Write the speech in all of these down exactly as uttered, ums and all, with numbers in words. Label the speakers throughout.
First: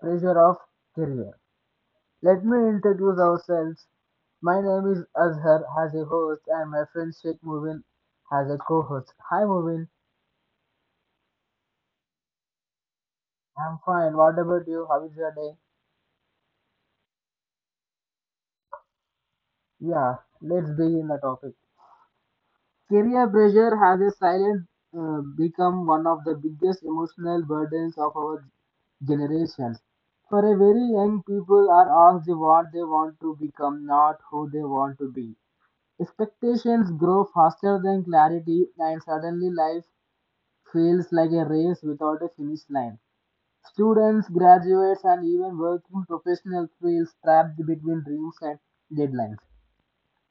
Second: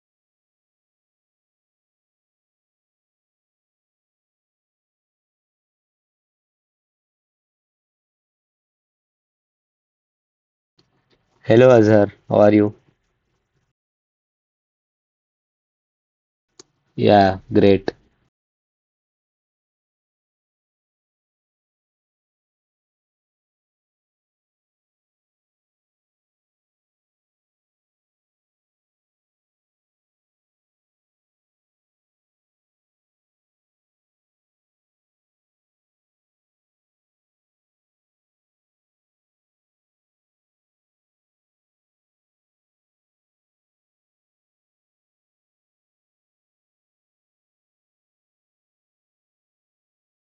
Speaker 1: pressure of career. Let me introduce ourselves. My name is Azhar as a host and my friend Sheikh Mubin as a co-host. Hi Mubin,
Speaker 2: Hello Azhar, how are you?
Speaker 1: I'm fine. What about you? How is your day?
Speaker 2: Yeah, great.
Speaker 1: Yeah, let's begin the topic. Career pressure has a silent uh, become one of the biggest emotional burdens of our generations. For a very young people are asked what they want to become, not who they want to be. Expectations grow faster than clarity, and suddenly life feels like a race without a finish line. Students, graduates, and even working professionals feel trapped between dreams and deadlines.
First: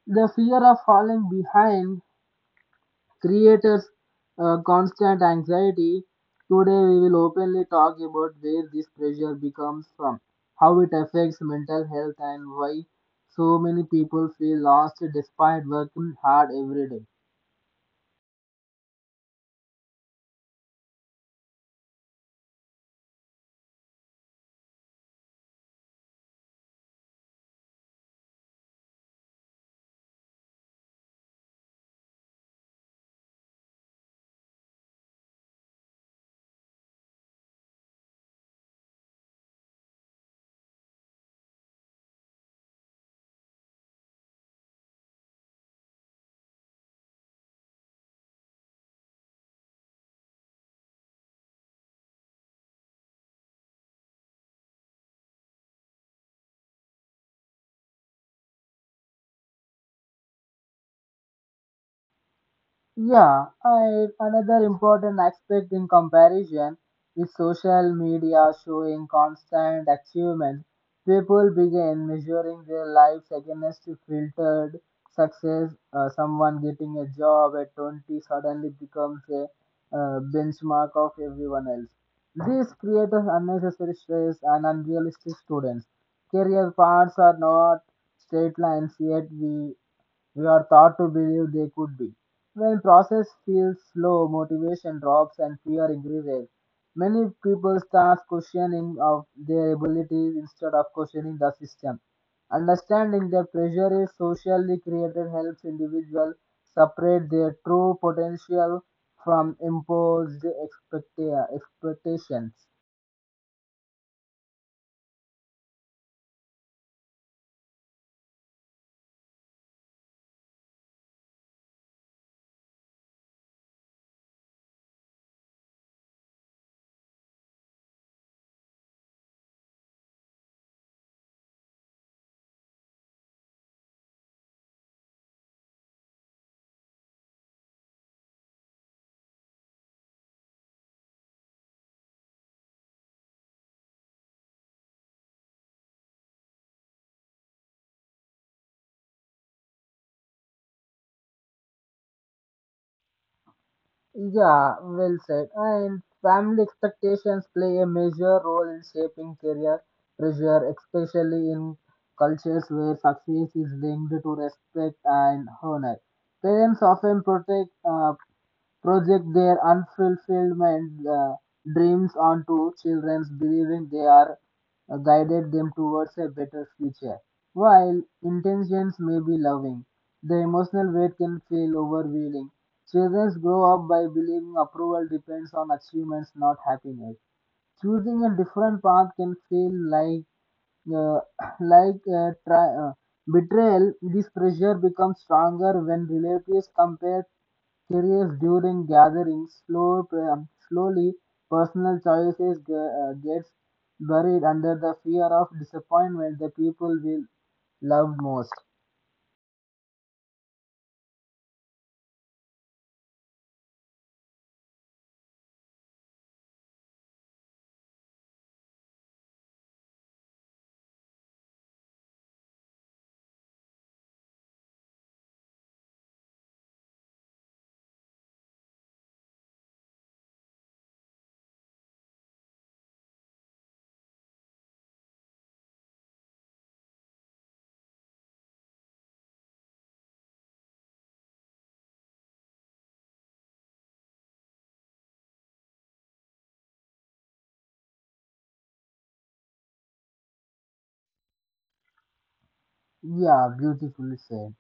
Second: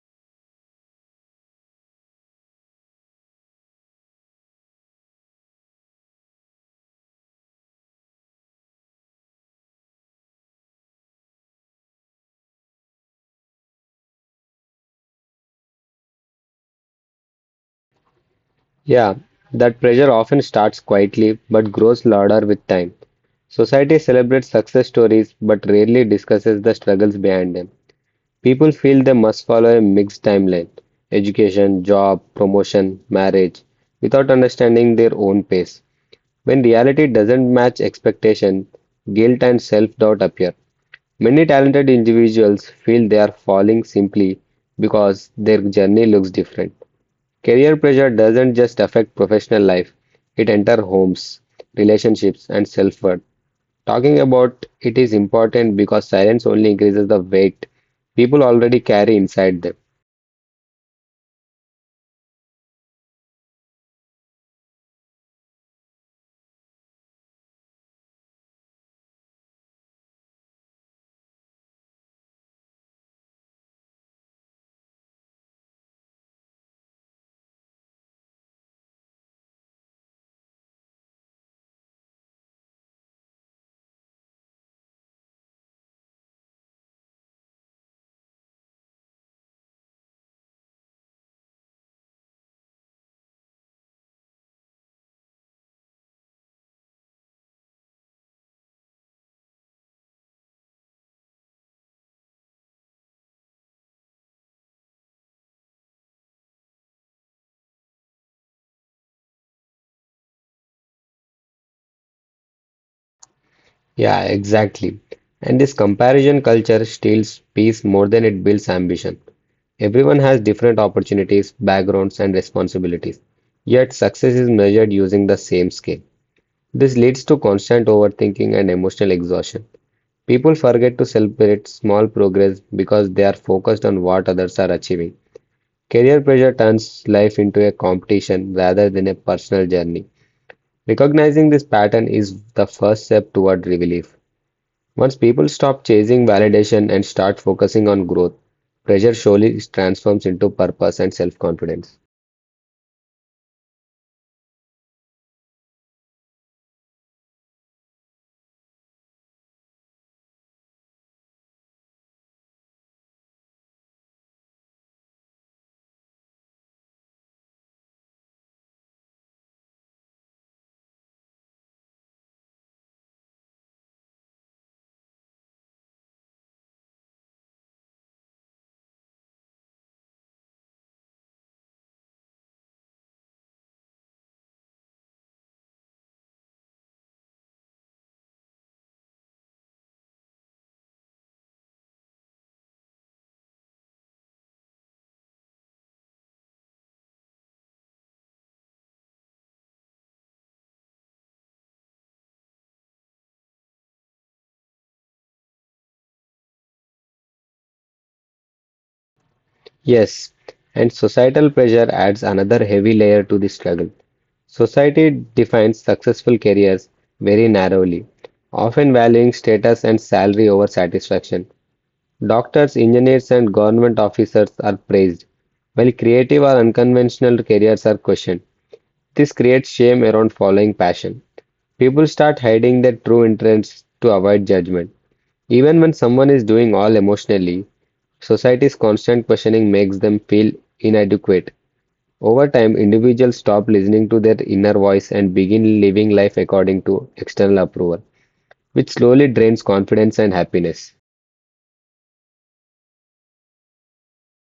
Speaker 1: The fear of falling behind creators, uh, constant anxiety. Today we will openly talk about where this pressure becomes from, how it affects mental health, and why so many people feel lost despite working hard every day.
Speaker 2: Yeah, that pressure often starts quietly but grows louder with time. Society celebrates success stories but rarely discusses the struggles behind them. People feel they must follow a mixed timeline education, job, promotion, marriage without understanding their own pace. When reality doesn't match expectation, guilt and self doubt appear. Many talented individuals feel they are falling simply because their journey looks different. Career pressure doesn't just affect professional life, it enters homes, relationships, and self-worth. Talking about it is important because silence only increases the weight people already carry inside them.
Speaker 1: Yeah, I, another important aspect in comparison is social media showing constant achievement. People begin measuring their lives against filtered success. Uh, someone getting a job at twenty suddenly becomes a, uh, benchmark of everyone else. This creates unnecessary stress and unrealistic students. Career paths are not straight lines, yet we, we are taught to believe they could be. When process feels slow, motivation drops and fear increases. Many people start questioning of their abilities instead of questioning the system. Understanding that pressure is socially created helps individuals separate their true potential from imposed expecta- expectations.
Speaker 2: Yeah, exactly. And this comparison culture steals peace more than it builds ambition. Everyone has different opportunities, backgrounds, and responsibilities. Yet success is measured using the same scale. This leads to constant overthinking and emotional exhaustion. People forget to celebrate small progress because they are focused on what others are achieving. Career pressure turns life into a competition rather than a personal journey. Recognizing this pattern is the first step toward relief. Once people stop chasing validation and start focusing on growth, pressure surely transforms into purpose and self confidence.
Speaker 1: Yeah, well said. And family expectations play a major role in shaping career pressure, especially in cultures where success is linked to respect and honor. Parents often protect uh, project their unfulfillment uh, dreams onto children, believing they are uh, guided them towards a better future. While intentions may be loving, the emotional weight can feel overwhelming. Children grow up by believing approval depends on achievements, not happiness. Choosing a different path can feel like uh, like uh, tri- uh, betrayal. This pressure becomes stronger when relatives compare careers during gatherings. Slow, pre- um, slowly personal choices ge- uh, gets buried under the fear of disappointment the people will love most.
Speaker 2: Yes, and societal pressure adds another heavy layer to the struggle. Society defines successful careers very narrowly, often valuing status and salary over satisfaction. Doctors, engineers, and government officers are praised, while creative or unconventional careers are questioned. This creates shame around following passion. People start hiding their true interests to avoid judgment. Even when someone is doing all emotionally, society's constant questioning makes them feel inadequate. Over time, individuals stop listening to their inner voice and begin living life according to external approval, which slowly drains confidence and happiness.
Speaker 1: Yeah, beautifully said.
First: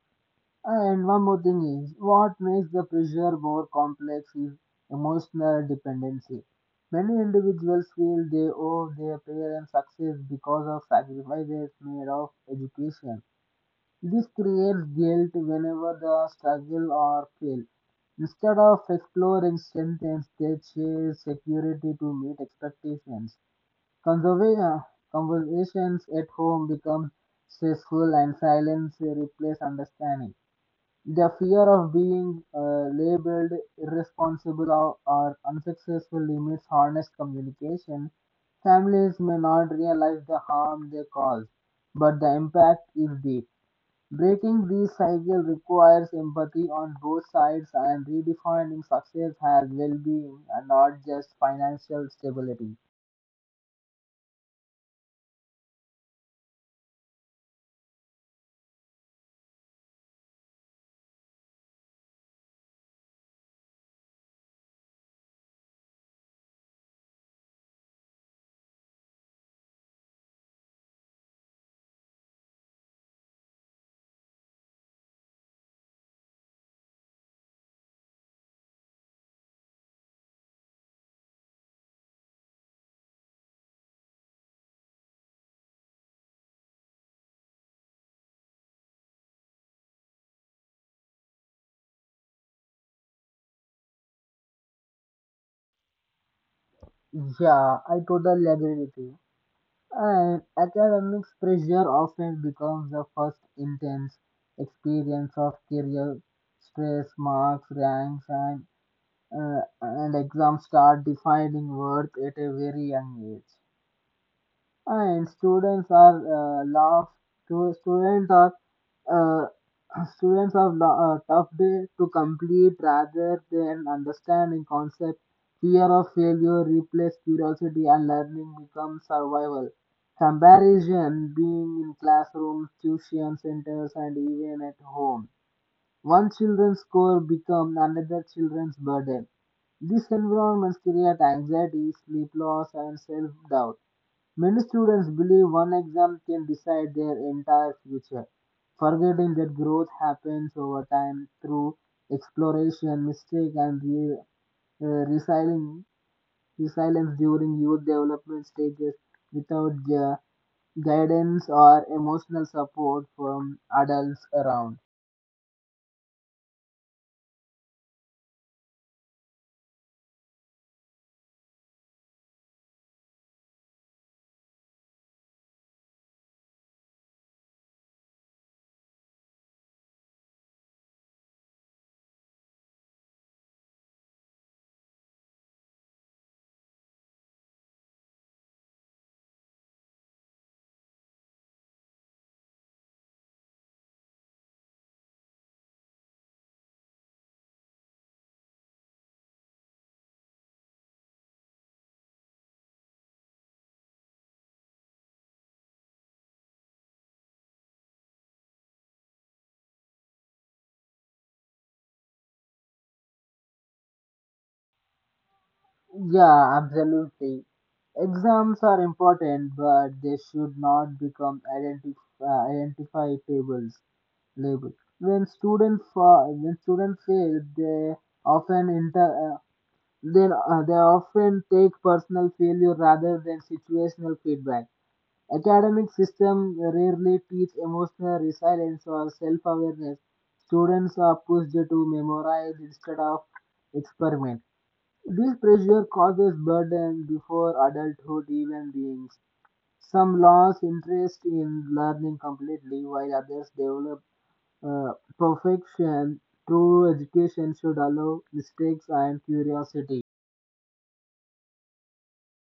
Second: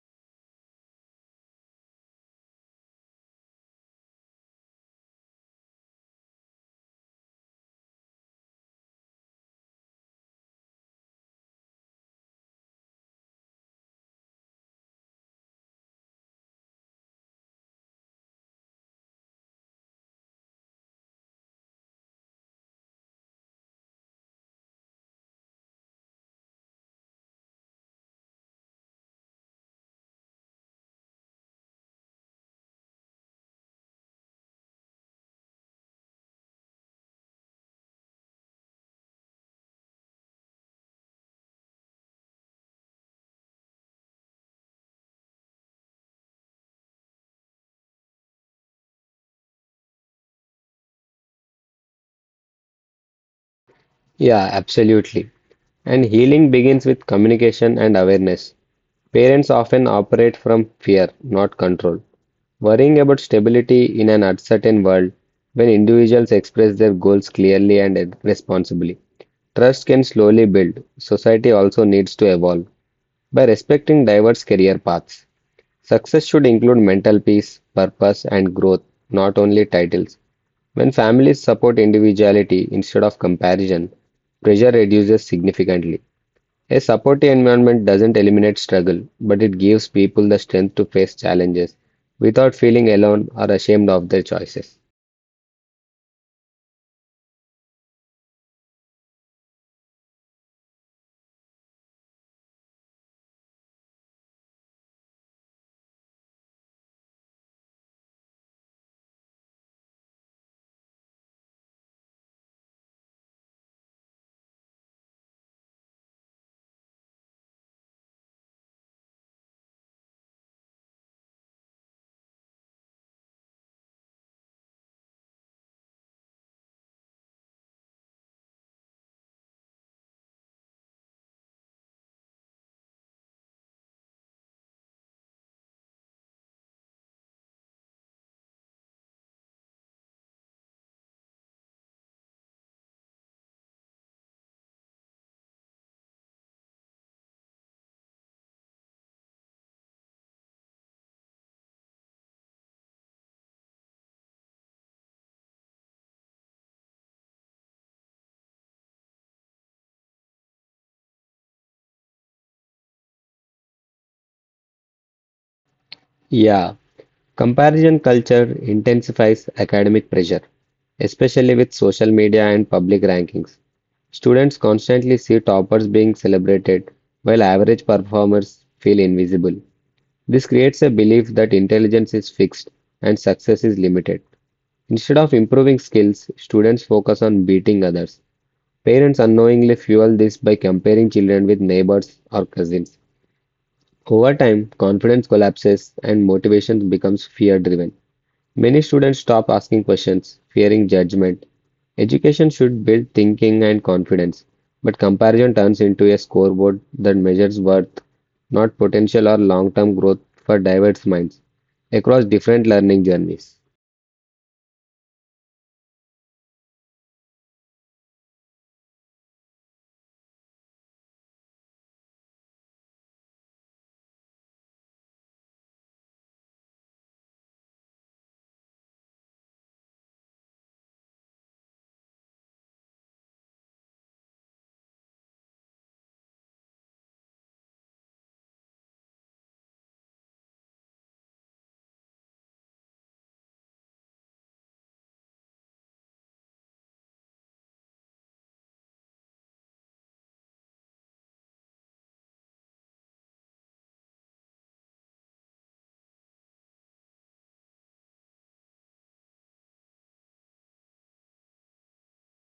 Speaker 1: And one more thing is what makes the pressure more complex is emotional dependency. Many individuals feel they owe their parents' success because of sacrifices made of education. This creates guilt whenever they struggle or fail. Instead of exploring strengths, they chase security to meet expectations. Conserva- Conversations at home become stressful and silence replaces understanding. The fear of being uh, labeled irresponsible or, or unsuccessful limits honest communication. Families may not realize the harm they cause, but the impact is deep. Breaking this cycle requires empathy on both sides and redefining success as well-being and not just financial stability.
Speaker 2: Yeah, absolutely. And healing begins with communication and awareness. Parents often operate from fear, not control. Worrying about stability in an uncertain world when individuals express their goals clearly and responsibly. Trust can slowly build. Society also needs to evolve by respecting diverse career paths. Success should include mental peace, purpose, and growth, not only titles. When families support individuality instead of comparison, pressure reduces significantly. A supportive environment doesn't eliminate struggle, but it gives people the strength to face challenges without feeling alone or ashamed of their choices.
Speaker 1: Yeah, I totally agree with you. And academic pressure often becomes the first intense experience of career stress. Marks, ranks, and uh, and exams start defining worth at a very young age. And students are uh, laugh to students are uh, students have lo- a tough day to complete rather than understanding concept. Fear of failure replaces curiosity and learning becomes survival. Comparison being in classrooms, tuition centers, and even at home, one children's score becomes another children's burden. These environments create anxiety, sleep loss, and self-doubt. Many students believe one exam can decide their entire future, forgetting that growth happens over time through exploration, mistake, and re- uh, resilience, resilience during youth development stages without uh, guidance or emotional support from adults around.
Speaker 2: Yeah, comparison culture intensifies academic pressure, especially with social media and public rankings. Students constantly see toppers being celebrated, while average performers feel invisible. This creates a belief that intelligence is fixed and success is limited. Instead of improving skills, students focus on beating others. Parents unknowingly fuel this by comparing children with neighbors or cousins. Over time, confidence collapses and motivation becomes fear driven. Many students stop asking questions, fearing judgment. Education should build thinking and confidence, but comparison turns into a scoreboard that measures worth, not potential or long-term growth for diverse minds across different learning journeys.
Speaker 1: Yeah, absolutely. Exams are important, but they should not become identif- uh, identificables label. When students fa- when students fail, they often inter- uh, then uh, they often take personal failure rather than situational feedback. Academic system rarely teach emotional resilience or self-awareness. Students are pushed to memorize instead of experiment. This pressure causes burden before adulthood even begins. Some lose interest in learning completely, while others develop uh, perfection. True education should allow mistakes and curiosity.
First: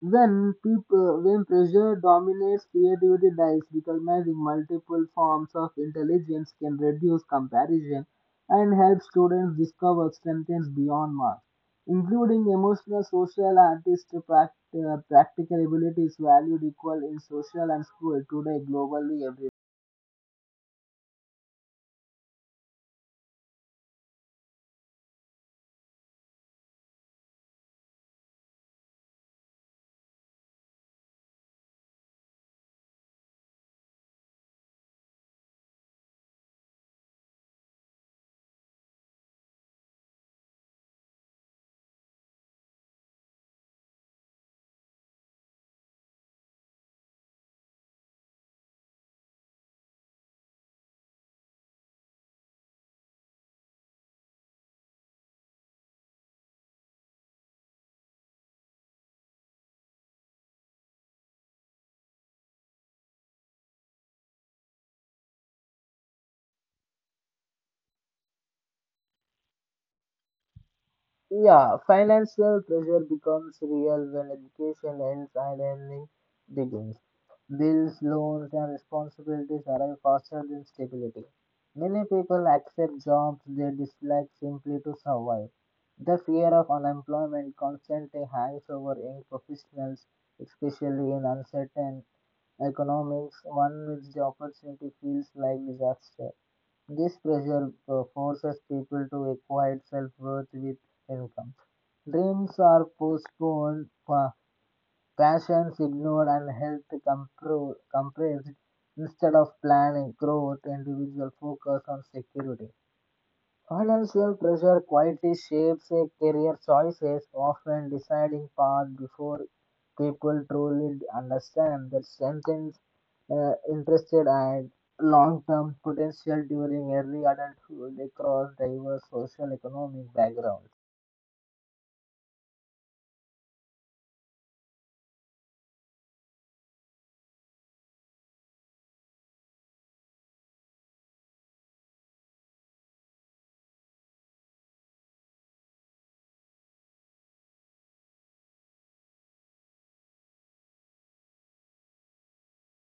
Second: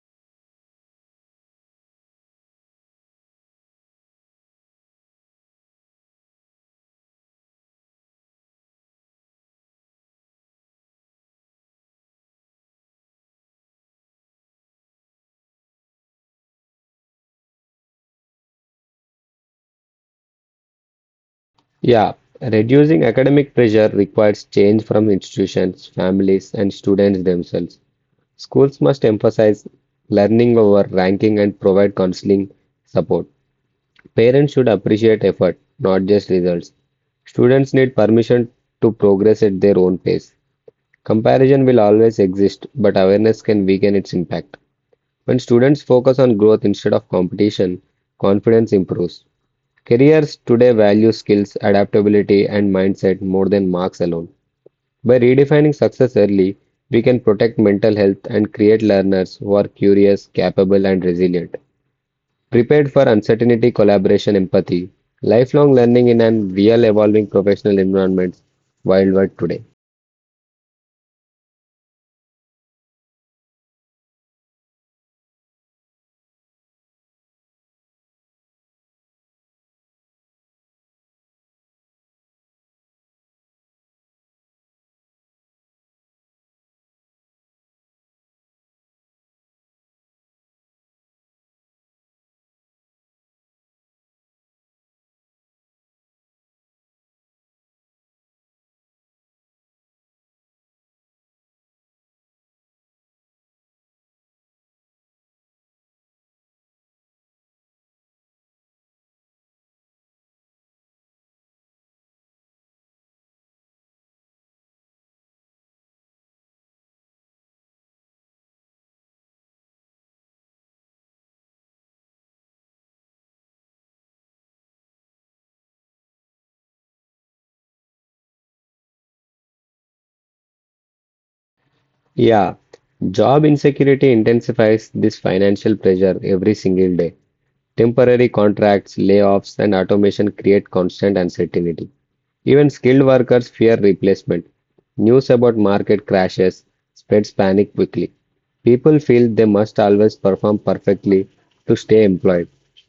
Speaker 1: When people, when pressure dominates, creativity dies. Recognizing multiple forms of intelligence can reduce comparison and help students discover strengths beyond marks, including emotional, social, artist, pract- uh, practical abilities valued equal in social and school today globally everywhere.
Speaker 2: Yeah, reducing academic pressure requires change from institutions, families, and students themselves. Schools must emphasize learning over ranking and provide counseling support. Parents should appreciate effort, not just results. Students need permission to progress at their own pace. Comparison will always exist, but awareness can weaken its impact. When students focus on growth instead of competition, confidence improves. Careers today value skills, adaptability, and mindset more than marks alone. By redefining success early, we can protect mental health and create learners who are curious, capable, and resilient. Prepared for uncertainty, collaboration, empathy, lifelong learning in an real evolving professional environment wild world today.
Speaker 1: Yeah, financial pressure becomes real when education ends and earning begins. Bills, loans, and responsibilities arrive faster than stability. Many people accept jobs they dislike simply to survive. The fear of unemployment constantly hangs over young professionals, especially in uncertain economics, one which the opportunity feels like disaster. This pressure uh, forces people to equate self worth with income. Dreams are postponed, pa- passions ignored, and health compro- compressed. Instead of planning growth, individual focus on security. Financial pressure quietly shapes a career choices, often deciding path before people truly understand the strengths, uh, interested and long-term potential during early adulthood across diverse social economic backgrounds.
Speaker 2: Yeah, job insecurity intensifies this financial pressure every single day. Temporary contracts, layoffs, and automation create constant uncertainty. Even skilled workers fear replacement. News about market crashes spreads panic quickly. People feel they must always perform perfectly to stay employed.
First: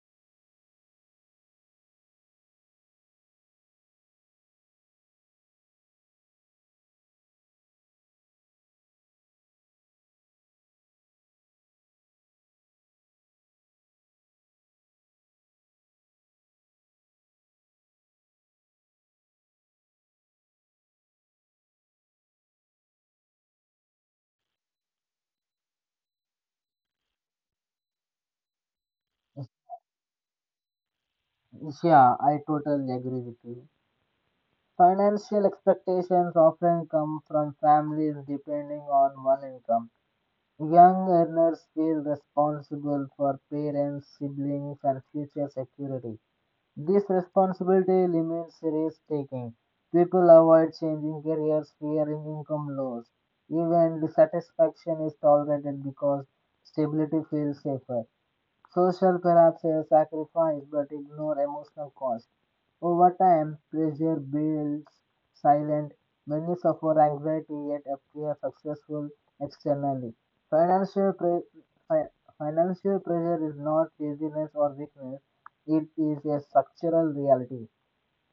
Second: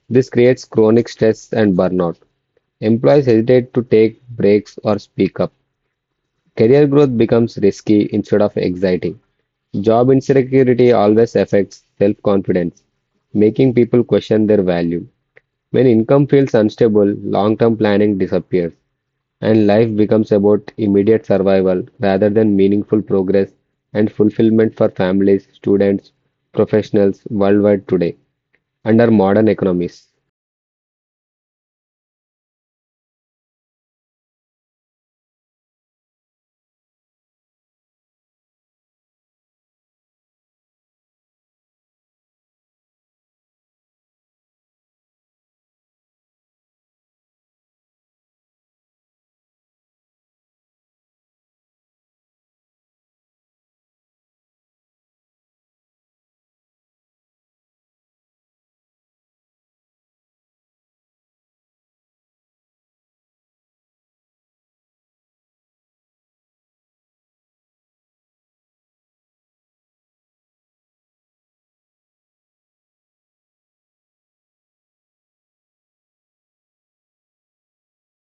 Speaker 2: This creates chronic stress and burnout. Employees hesitate to take breaks or speak up. Career growth becomes risky instead of exciting. Job insecurity always affects self confidence, making people question their value. When income feels unstable, long-term planning disappears, and life becomes about immediate survival rather than meaningful progress and fulfillment for families, students, professionals worldwide today under modern economies.
Speaker 1: Yeah, I totally agree with you. Financial expectations often come from families depending on one income. Young earners feel responsible for parents, siblings, and future security. This responsibility limits risk taking. People avoid changing careers, fearing income loss. Even dissatisfaction is tolerated because stability feels safer. Social collapses sacrifice but ignore emotional cost. Over time, pressure builds silent. Many suffer anxiety yet appear successful externally. Financial, pre- fi- Financial pressure is not laziness or weakness, it is a structural reality.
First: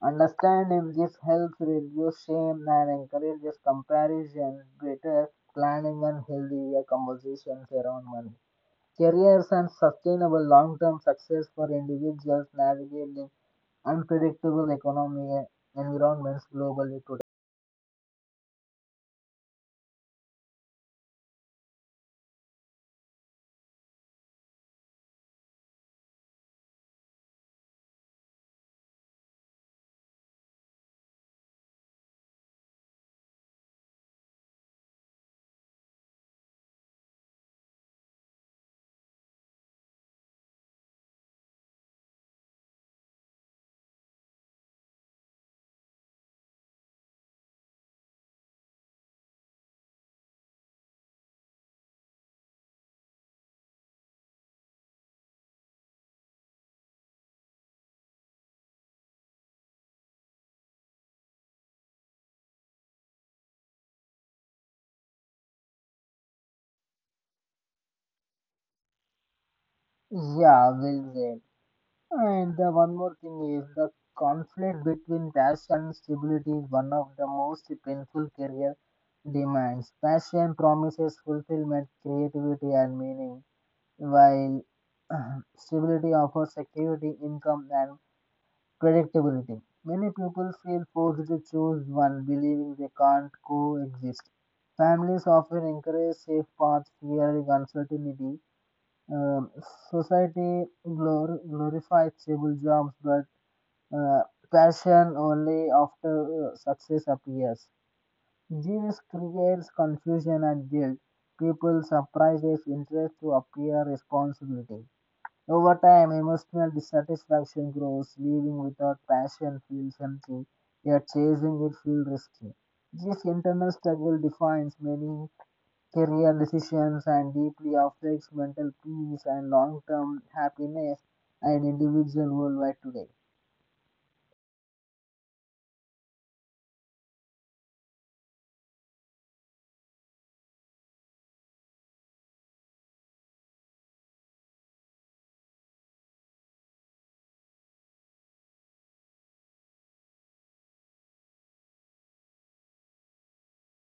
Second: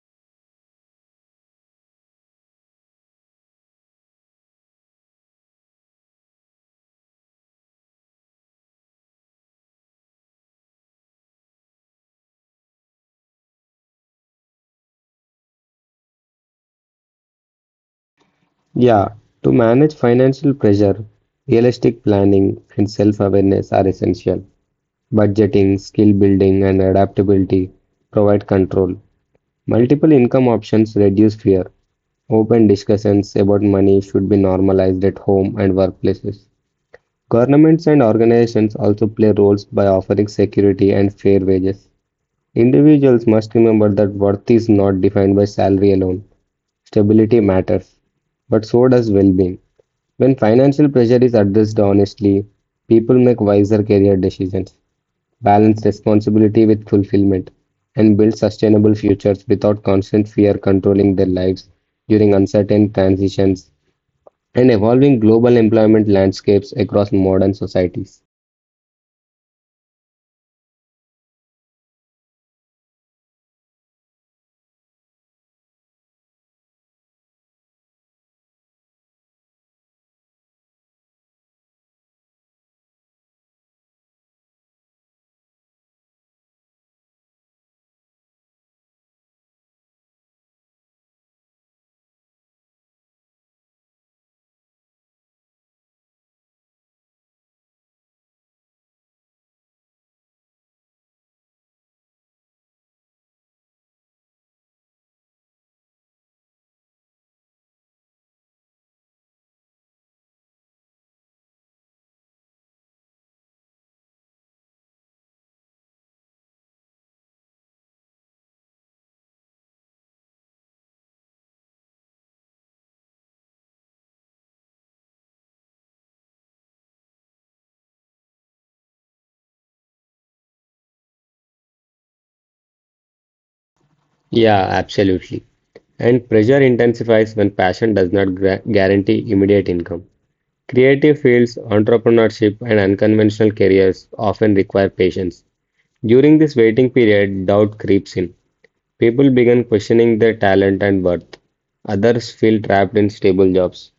Speaker 1: Understanding this helps reduce shame and encourages comparison, better planning, and healthier conversations around money. Careers and sustainable long-term success for individuals navigating unpredictable economic environments globally today.
Speaker 2: Yeah, to manage financial pressure, realistic planning and self-awareness are essential. Budgeting, skill building, and adaptability provide control. Multiple income options reduce fear. Open discussions about money should be normalized at home and workplaces. Governments and organizations also play roles by offering security and fair wages. Individuals must remember that worth is not defined by salary alone. Stability matters, but so does well being. When financial pressure is addressed honestly, people make wiser career decisions, balance responsibility with fulfillment, and build sustainable futures without constant fear controlling their lives during uncertain transitions and evolving global employment landscapes across modern societies.
Speaker 1: Yeah, well said. And the one more thing is the conflict between passion and stability is one of the most painful career demands. Passion promises fulfillment, creativity, and meaning, while stability offers security, income, and predictability. Many people feel forced to choose one, believing they can't coexist. Families often encourage safe paths, fearing uncertainty. Um, Society glor- glorifies stable jobs, but uh, passion only after uh, success appears. Genius creates confusion and guilt. People suppress interest to appear responsibility. Over time, emotional dissatisfaction grows, leaving without passion feels empty, yet chasing it feels risky. This internal struggle defines many career decisions and deeply affects mental peace and long term happiness and individual worldwide today.
Speaker 2: Yeah, absolutely. And pressure intensifies when passion does not gra- guarantee immediate income. Creative fields, entrepreneurship, and unconventional careers often require patience. During this waiting period, doubt creeps in. People begin questioning their talent and worth. Others feel trapped in stable jobs.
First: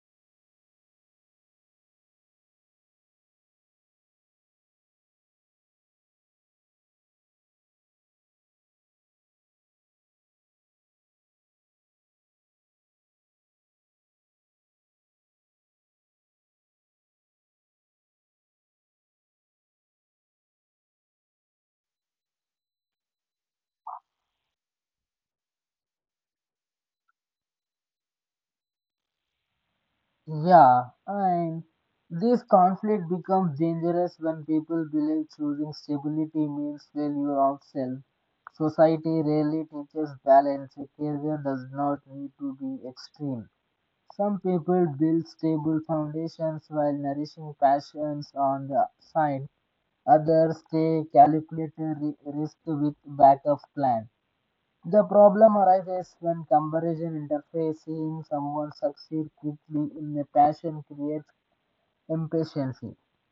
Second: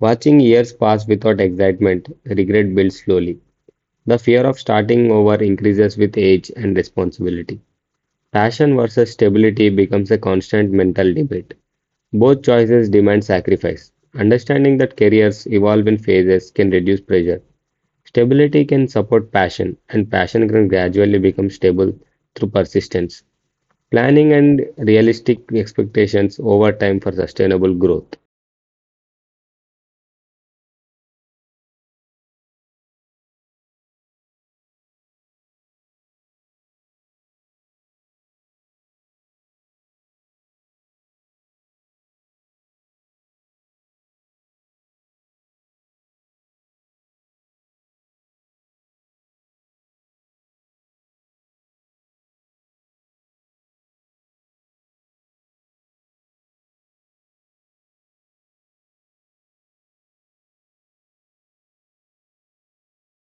Speaker 2: Watching years pass without excitement, regret builds slowly. The fear of starting over increases with age and responsibility. Passion versus stability becomes a constant mental debate. Both choices demand sacrifice. Understanding that careers evolve in phases can reduce pressure. Stability can support passion, and passion can gradually become stable through persistence. Planning and realistic expectations over time for sustainable growth.
Speaker 1: Yeah, and this conflict becomes dangerous when people believe choosing stability means failure of self. Society rarely teaches balance. A career does not need to be extreme. Some people build stable foundations while nourishing passions on the side. Others take calculated ri- risk with backup plans. The problem arises when comparison interferes. Seeing someone succeed quickly in a passion creates impatience.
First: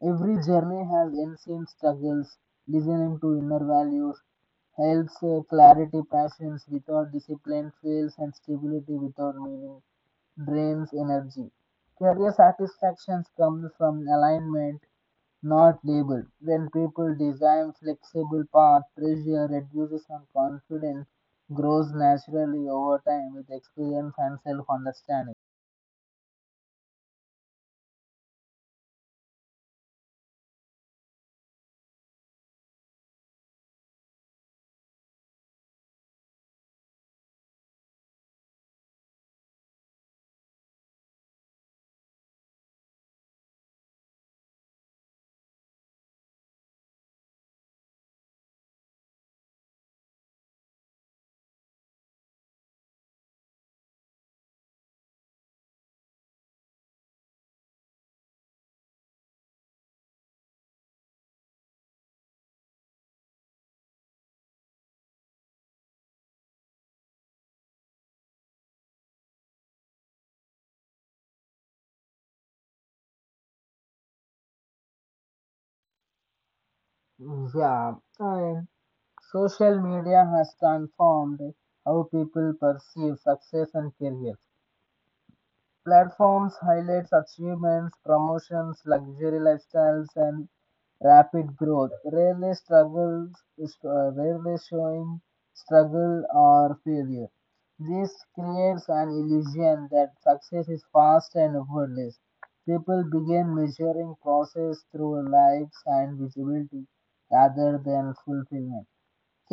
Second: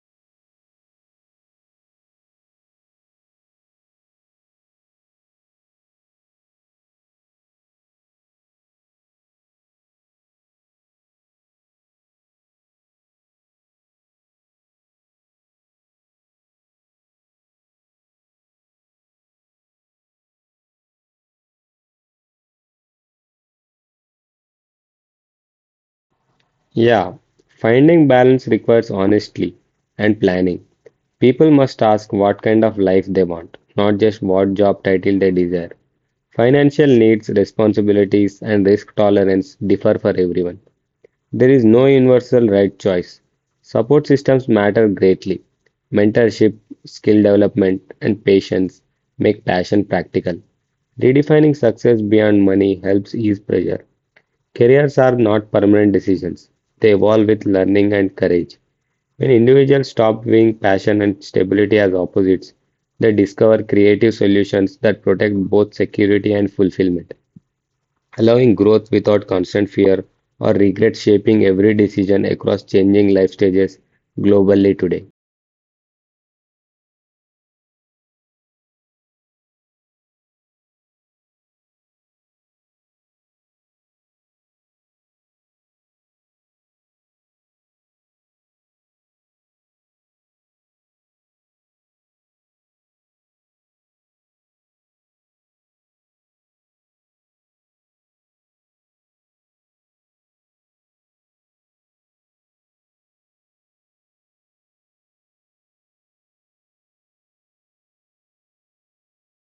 Speaker 1: Every journey has unseen struggles. Listening to inner values helps uh, clarity. Passions without discipline fails, and stability without meaning drains energy. Career satisfactions comes from alignment, not labeled. When people design flexible paths, pressure reduces and confidence grows naturally over time with experience and self understanding.
Speaker 2: Yeah, finding balance requires honesty and planning. People must ask what kind of life they want, not just what job title they desire. Financial needs, responsibilities, and risk tolerance differ for everyone. There is no universal right choice. Support systems matter greatly. Mentorship, skill development, and patience make passion practical. Redefining success beyond money helps ease pressure. Careers are not permanent decisions. They evolve with learning and courage. When individuals stop viewing passion and stability as opposites, they discover creative solutions that protect both security and fulfillment, allowing growth without constant fear or regret shaping every decision across changing life stages globally today.
Speaker 1: Yeah, and social media has transformed how people perceive success and careers. Platforms highlight achievements, promotions, luxury lifestyles, and rapid growth. Rarely struggles, uh, rarely showing struggle or failure. This creates an illusion that success is fast and effortless. People begin measuring process through likes and visibility rather than fulfillment.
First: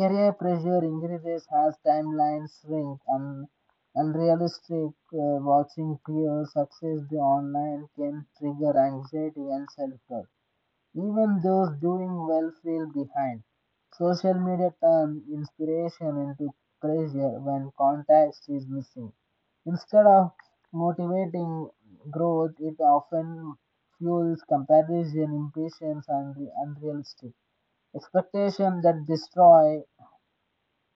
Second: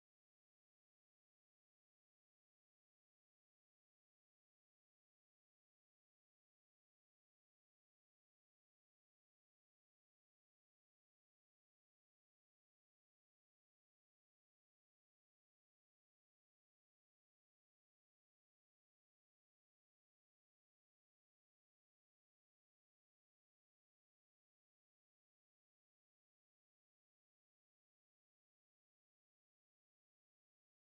Speaker 1: Career pressure increases as timelines shrink, and unrealistic, uh, watching peer success the online can trigger anxiety and self-doubt. Even those doing well feel behind. Social media turns inspiration into pressure when context is missing. Instead of motivating growth, it often fuels comparison, impatience, and unrealistic expectations that destroy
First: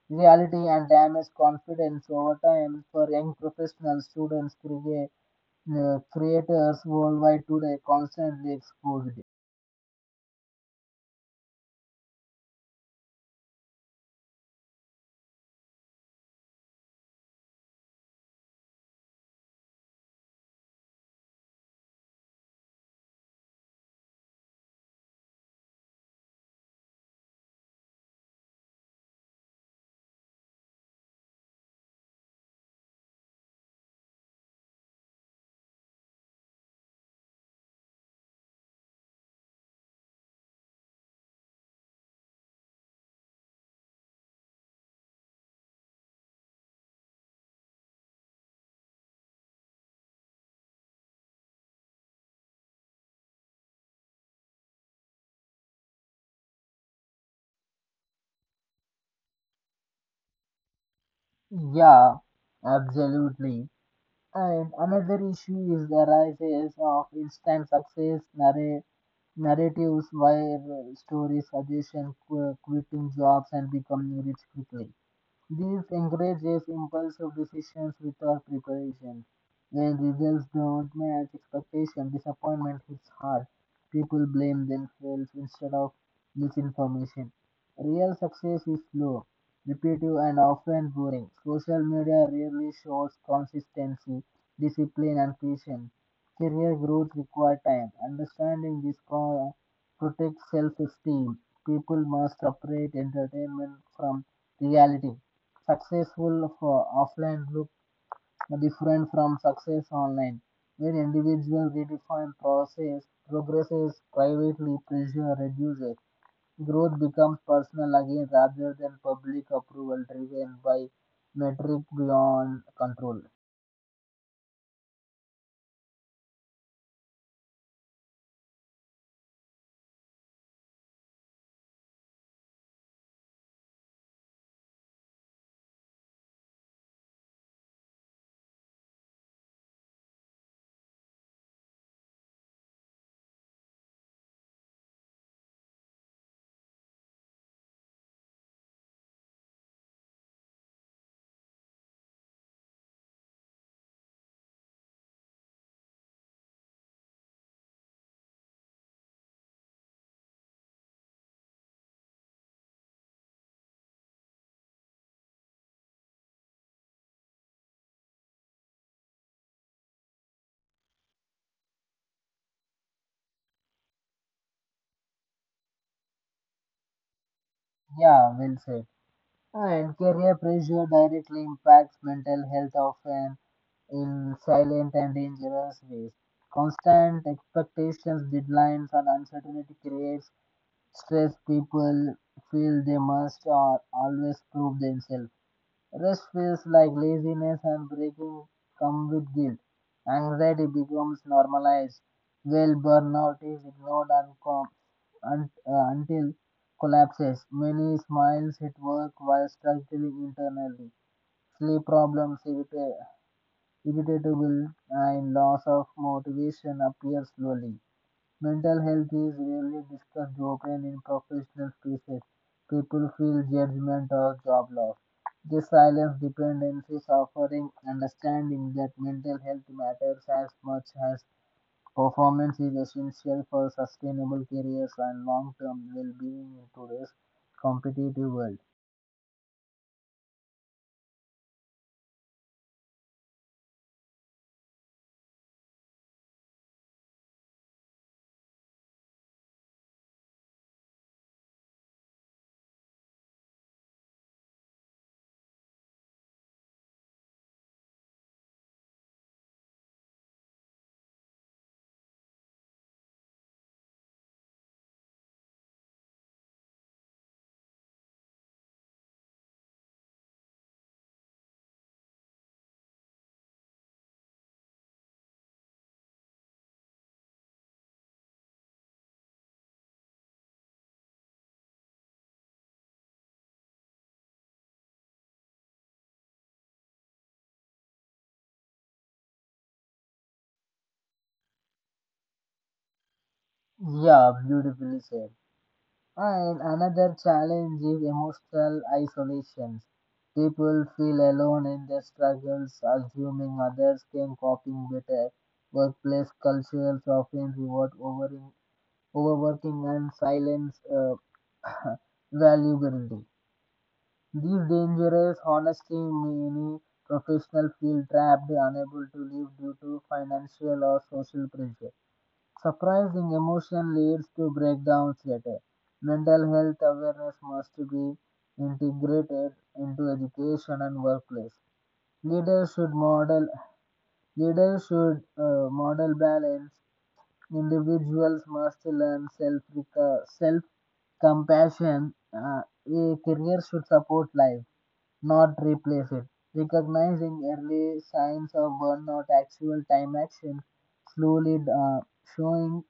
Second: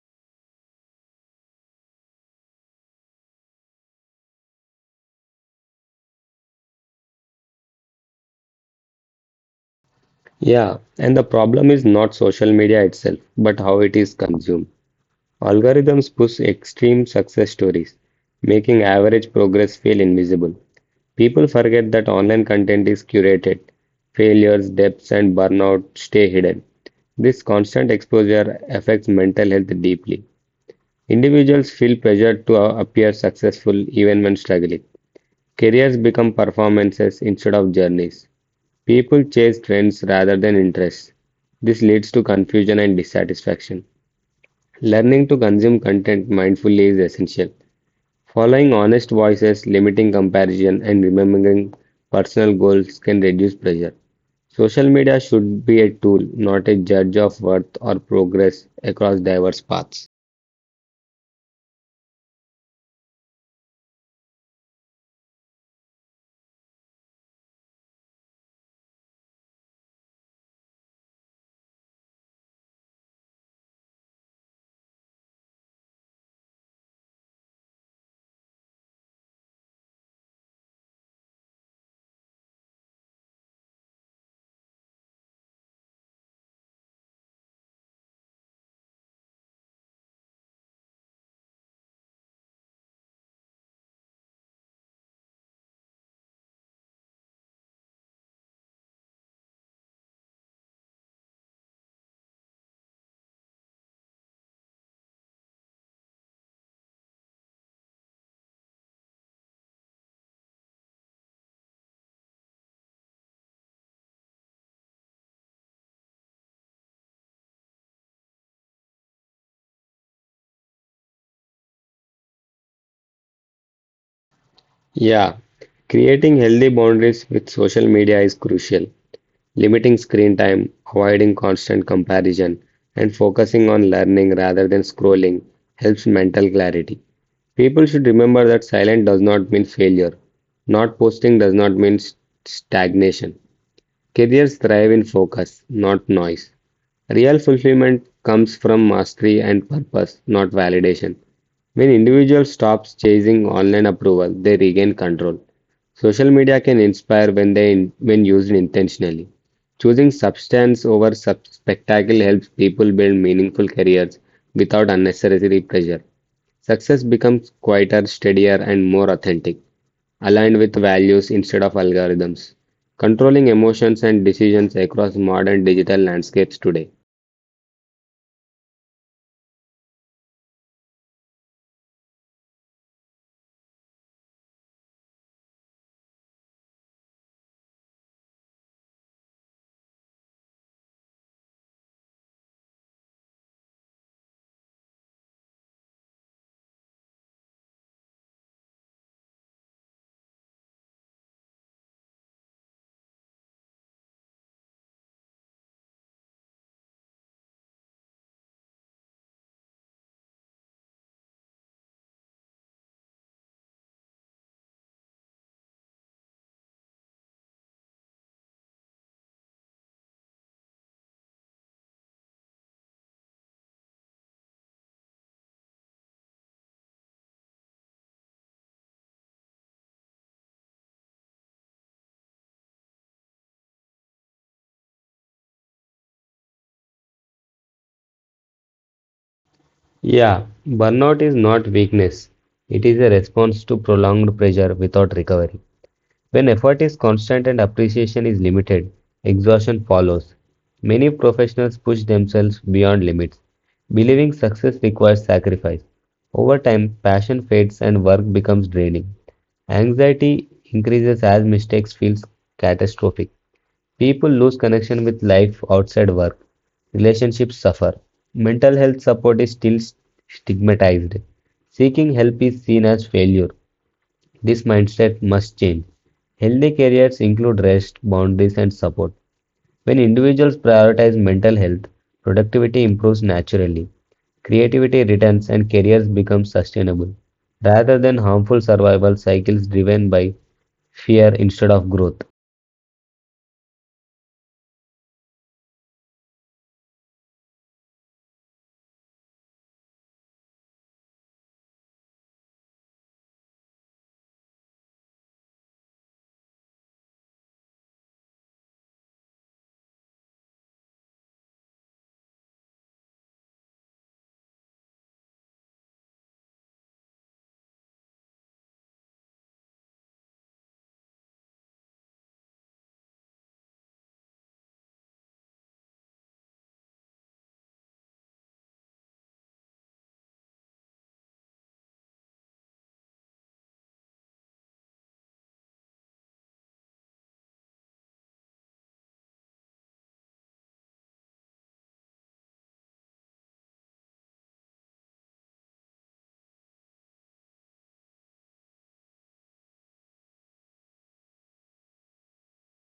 Speaker 1: reality and damage confidence over time for young professionals, students, create, uh, creators worldwide today constantly exposed.
Speaker 2: Yeah, and the problem is not social media itself, but how it is consumed. Algorithms push extreme success stories, making average progress feel invisible. People forget that online content is curated. Failures, depths, and burnout stay hidden. This constant exposure affects mental health deeply. Individuals feel pressured to appear successful even when struggling. Careers become performances instead of journeys. People chase trends rather than interests. This leads to confusion and dissatisfaction. Learning to consume content mindfully is essential. Following honest voices, limiting comparison, and remembering personal goals can reduce pressure. Social media should be a tool, not a judge of worth or progress across diverse paths.
Speaker 1: Yeah, absolutely. And another issue is the rises of instant success narra- narratives where uh, stories suggestion qu- quitting jobs and becoming rich quickly. This encourages impulsive decisions without preparation. When results don't match expectation, disappointment hits hard. People blame themselves instead of misinformation. Real success is slow, repetitive, and often boring. Social media rarely shows consistency, discipline, and patience. Career growth requires time. Understanding this co- protects self-esteem. People must separate entertainment from reality. Successful for offline look different from success online, where individuals redefine process, progresses privately, pressure reduces. Growth becomes personal again rather than public approval driven by metric beyond control.
Speaker 2: Yeah, creating healthy boundaries with social media is crucial. Limiting screen time, avoiding constant comparison, and focusing on learning rather than scrolling helps mental clarity. People should remember that silence does not mean failure. Not posting does not mean st- stagnation. Careers thrive in focus, not noise. Real fulfillment comes from mastery and purpose, not validation. When individuals stops chasing online approval, they regain control. Social media can inspire when they when used intentionally. Choosing substance over sub- spectacle helps people build meaningful careers without unnecessary pressure. Success becomes quieter, steadier, and more authentic, aligned with values instead of algorithms. Controlling emotions and decisions across modern digital landscapes today.
Speaker 1: Yeah, well said. And career pressure directly impacts mental health often in silent and dangerous ways. Constant expectations, deadlines, and uncertainty creates stressed people feel they must uh, always prove themselves. Rest feels like laziness and breaking come with guilt. Anxiety becomes normalized. Well, burnout is ignored and com- un- uh, until collapses. Many smiles at work while struggling internally. Sleep problems, irrita- irritability, and loss of motivation appear slowly. Mental health is rarely discussed openly in professional spaces. People feel judgment or job loss. They silence dependencies, offering understanding that mental health matters as much as performance is essential for sustainable careers and long term well being in today's competitive world.
Speaker 2: Yeah, burnout is not weakness. It is a response to prolonged pressure without recovery. When effort is constant and appreciation is limited, exhaustion follows. Many professionals push themselves beyond limits, believing success requires sacrifice. Over time, passion fades and work becomes draining. Anxiety increases as mistakes feel catastrophic. People lose connection with life outside work, relationships suffer, mental health support is still stigmatized, seeking help is seen as failure. This mindset must change. Healthy careers include rest, boundaries, and support. When individuals prioritize mental health, productivity improves naturally, creativity returns, and careers become sustainable rather than harmful survival cycles driven by fear instead of growth.
Speaker 1: Yeah, beautifully said. And another challenge is emotional isolation. People feel alone in their struggles, assuming others can coping better. Workplace cultures often reward overing, overworking and silence uh, valuability. These dangerous honesty many professionals feel trapped, unable to live due to financial or social pressure. Surprising emotion leads to breakdowns later. Mental health awareness must be integrated into education and workplace. Leaders should model Leaders should uh, model balance. Individuals must learn self self compassion. Uh, a career should support life, not replace it. Recognizing early signs of burnout, actual time action, slowly uh, showing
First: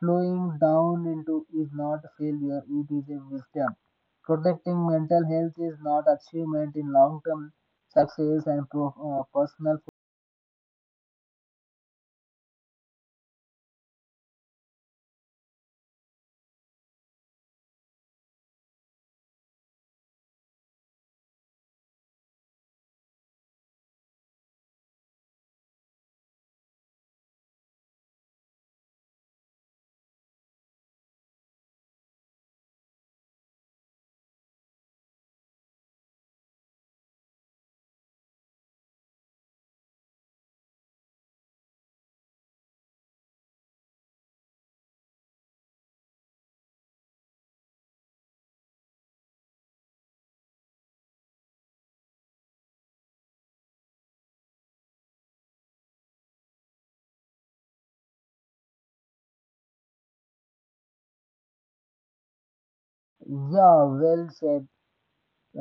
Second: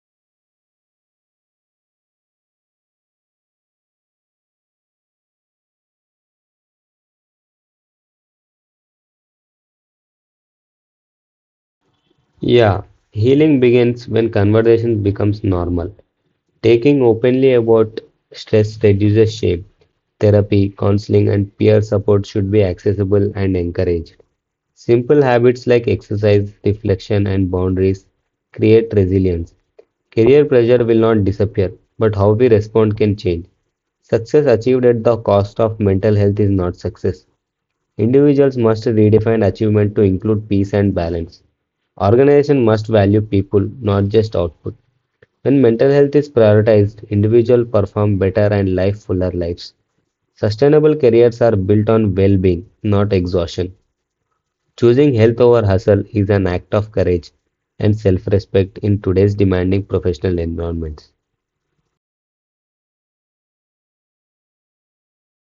Speaker 1: Slowing down into is not a failure, it is a wisdom. Protecting mental health is not achievement in long-term success and pro- uh, personal.
Speaker 2: Yeah, healing begins when conversation becomes normal. Taking openly about stress reduces shame. Therapy, counseling, and peer support should be accessible and encouraged. Simple habits like exercise, reflection, and boundaries create resilience. Career pressure will not disappear, but how we respond can change. Success achieved at the cost of mental health is not success. Individuals must redefine achievement to include peace and balance. Organization must value people, not just output. When mental health is prioritized, individuals perform better and live fuller lives. Sustainable careers are built on well-being, not exhaustion. Choosing health over hustle is an act of courage and self-respect in today's demanding professional environments.
Speaker 1: Yeah, well said.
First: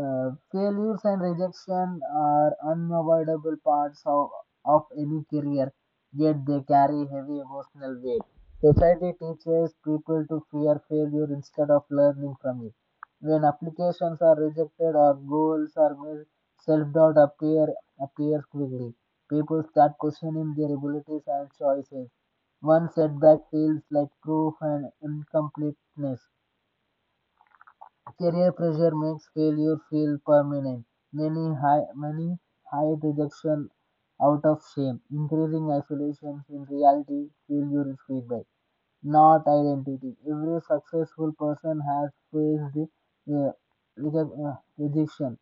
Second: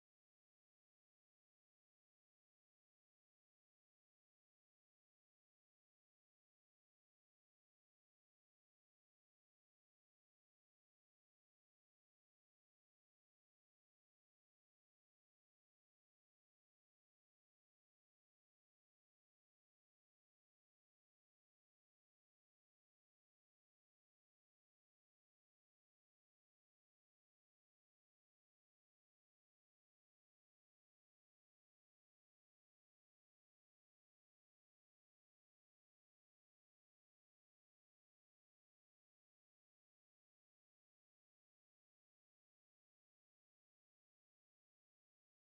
Speaker 1: Uh, failures and rejection are unavoidable parts of, of any career, yet they carry heavy emotional weight. Society teaches people to fear failure instead of learning from it. When applications are rejected or goals are missed, self-doubt appear, appears quickly. People start questioning their abilities and choices. One setback feels like proof and incompleteness. Career pressure makes failure feel permanent. Many high, many hide rejection out of shame, increasing isolation. In reality, failure is feedback, not identity. Every successful person has faced uh, reje- uh, rejection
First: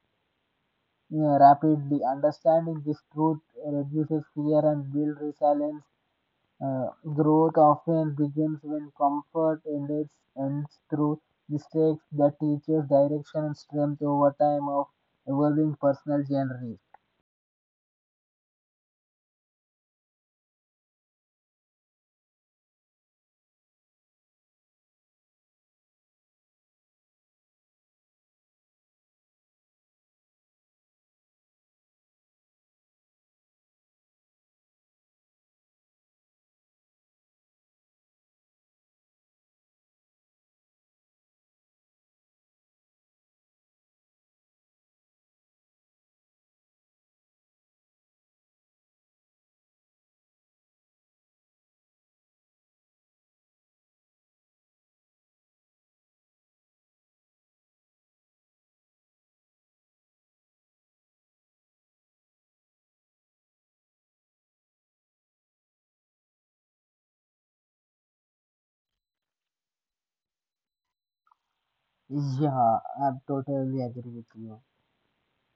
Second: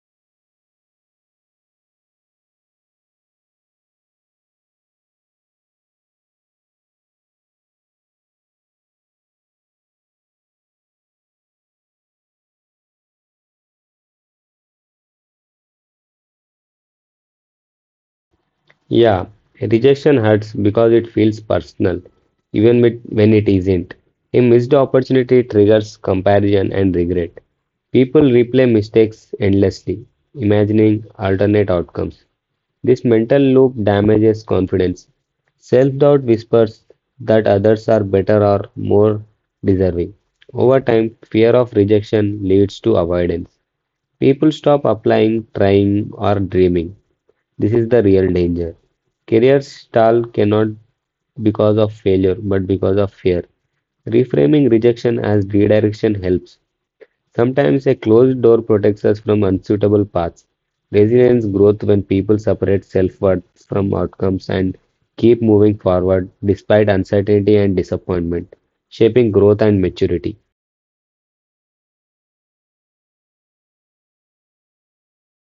Speaker 1: uh, rapidly. Understanding this truth reduces fear and builds resilience. Uh, growth often begins when comfort ended ends through mistakes that teaches direction and strength over time of evolving personal journey.
Speaker 2: Yeah, rejection hurts because it feels personal, even with- when it isn't. A missed opportunity triggers comparison and regret. People replay mistakes endlessly, imagining alternate outcomes. This mental loop damages confidence. Self doubt whispers that others are better or more deserving. Over time, fear of rejection leads to avoidance. People stop applying, trying, or dreaming. This is the real danger. Careers stall cannot because of failure, but because of fear. Reframing rejection as redirection helps. Sometimes a closed door protects us from unsuitable paths. Resilience grows when people separate self worth from outcomes and keep moving forward despite uncertainty and disappointment, shaping growth and maturity.
Speaker 1: Yeah, I totally agree with you.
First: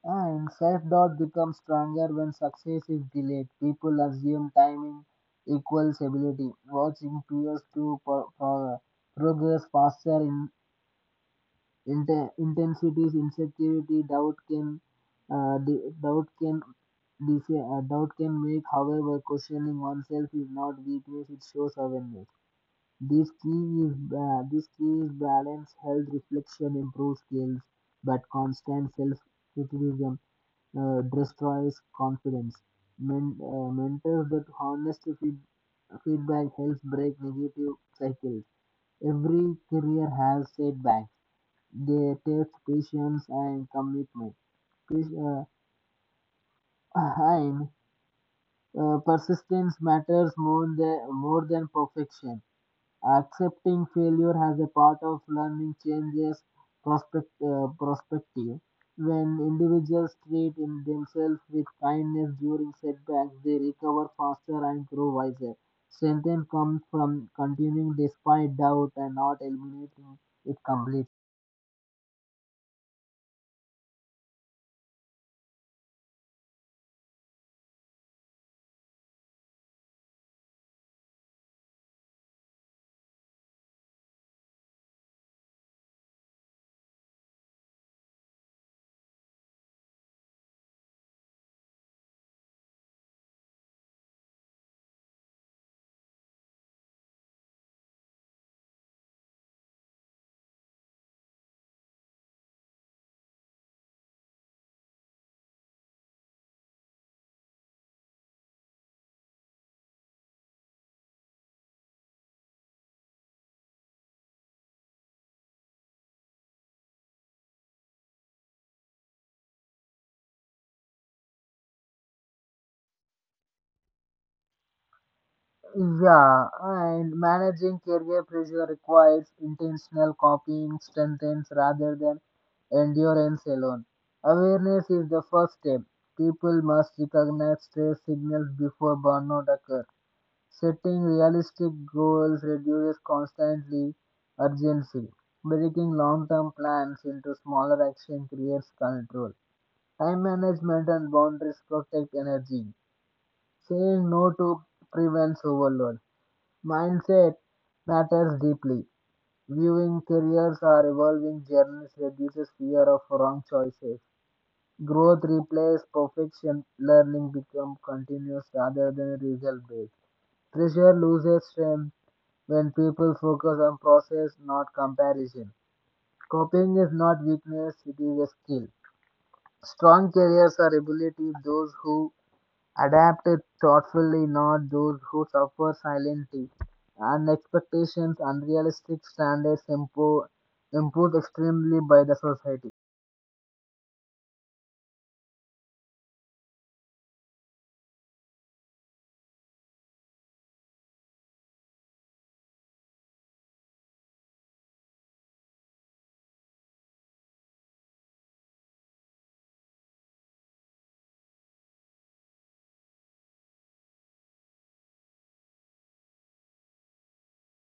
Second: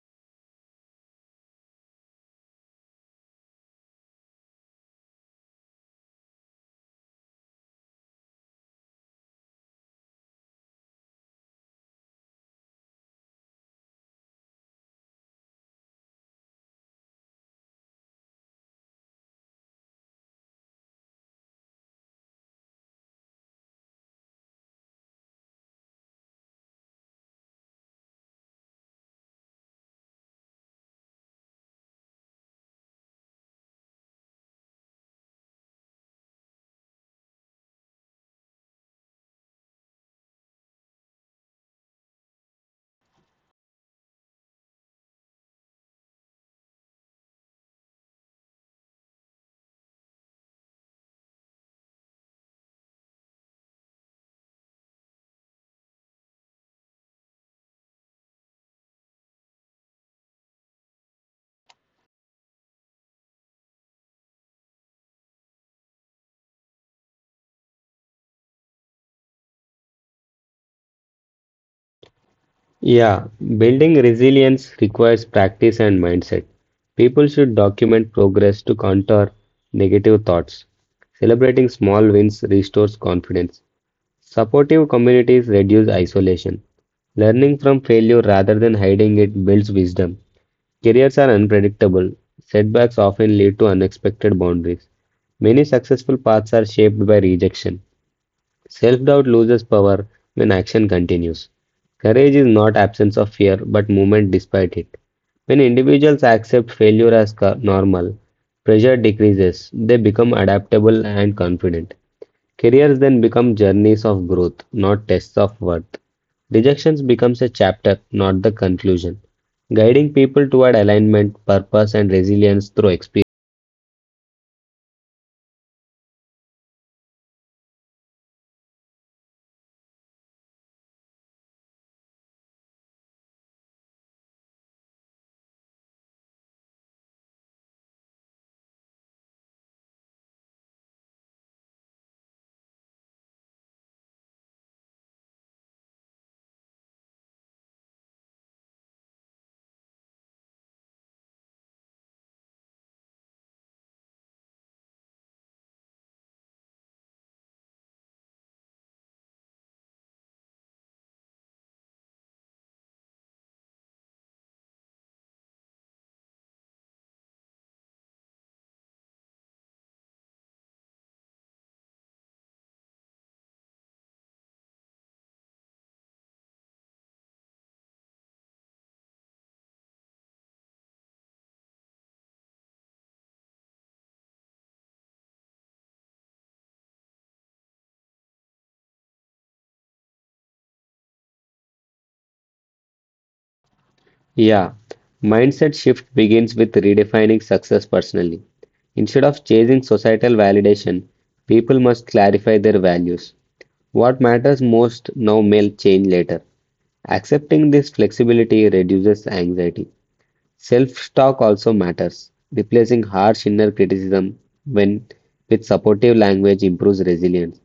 Speaker 1: And self-doubt becomes stronger when success is delayed. People assume timing equals ability, watching peers to pro- pro- progress faster Inter- intensities, insecurity, doubt can uh, the doubt can this uh, doubt can make, however, questioning oneself is not weakness; it shows awareness. This key is uh, this key is balance, health, reflection, improves skills, but constant self-criticism uh, destroys confidence. Men, uh, mentors that honest feed, feedback helps break negative cycles. Every career has setbacks they test patience and commitment. Pis- uh, and uh, persistence matters more than, more than perfection. Accepting failure as a part of learning changes prospect, uh, perspective. When individuals treat in themselves with kindness during setbacks, they recover faster and grow wiser. Strength comes from continuing despite doubt and not eliminating it completely.
Speaker 2: Yeah, building resilience requires practice and mindset. People should document progress to counter negative thoughts. Celebrating small wins restores confidence. Supportive communities reduce isolation. Learning from failure rather than hiding it builds wisdom. Careers are unpredictable. Setbacks often lead to unexpected boundaries. Many successful paths are shaped by rejection. Self doubt loses power when action continues. Courage is not absence of fear but movement despite it. When individuals accept failure as co- normal, pressure decreases, they become adaptable and confident. Careers then become journeys of growth, not tests of worth. Rejections becomes a chapter, not the conclusion, guiding people toward alignment, purpose and resilience through experience.
Speaker 1: Yeah, and managing career pressure requires intentional copying strengthens rather than endurance alone. Awareness is the first step. People must recognize stress signals before burnout occurs. Setting realistic goals reduces constantly urgency. Breaking long-term plans into smaller actions creates control. Time management and boundaries protect energy. Saying no to prevents overload. Mindset matters deeply. Viewing careers are evolving journeys reduces fear of wrong choices. Growth replaces perfection. Learning becomes continuous rather than result based. Pressure loses strength when people focus on process, not comparison. Coping is not weakness, it is a skill. Strong careers are ability those who Adapted thoughtfully, not those who suffer silently. And expectations, unrealistic standards impo- imposed extremely by the society.
Speaker 2: Yeah, mindset shift begins with redefining success personally. Instead of chasing societal validation, people must clarify their values. What matters most now may change later. Accepting this flexibility reduces anxiety. Self-talk also matters. Replacing harsh inner criticism when with supportive language improves resilience.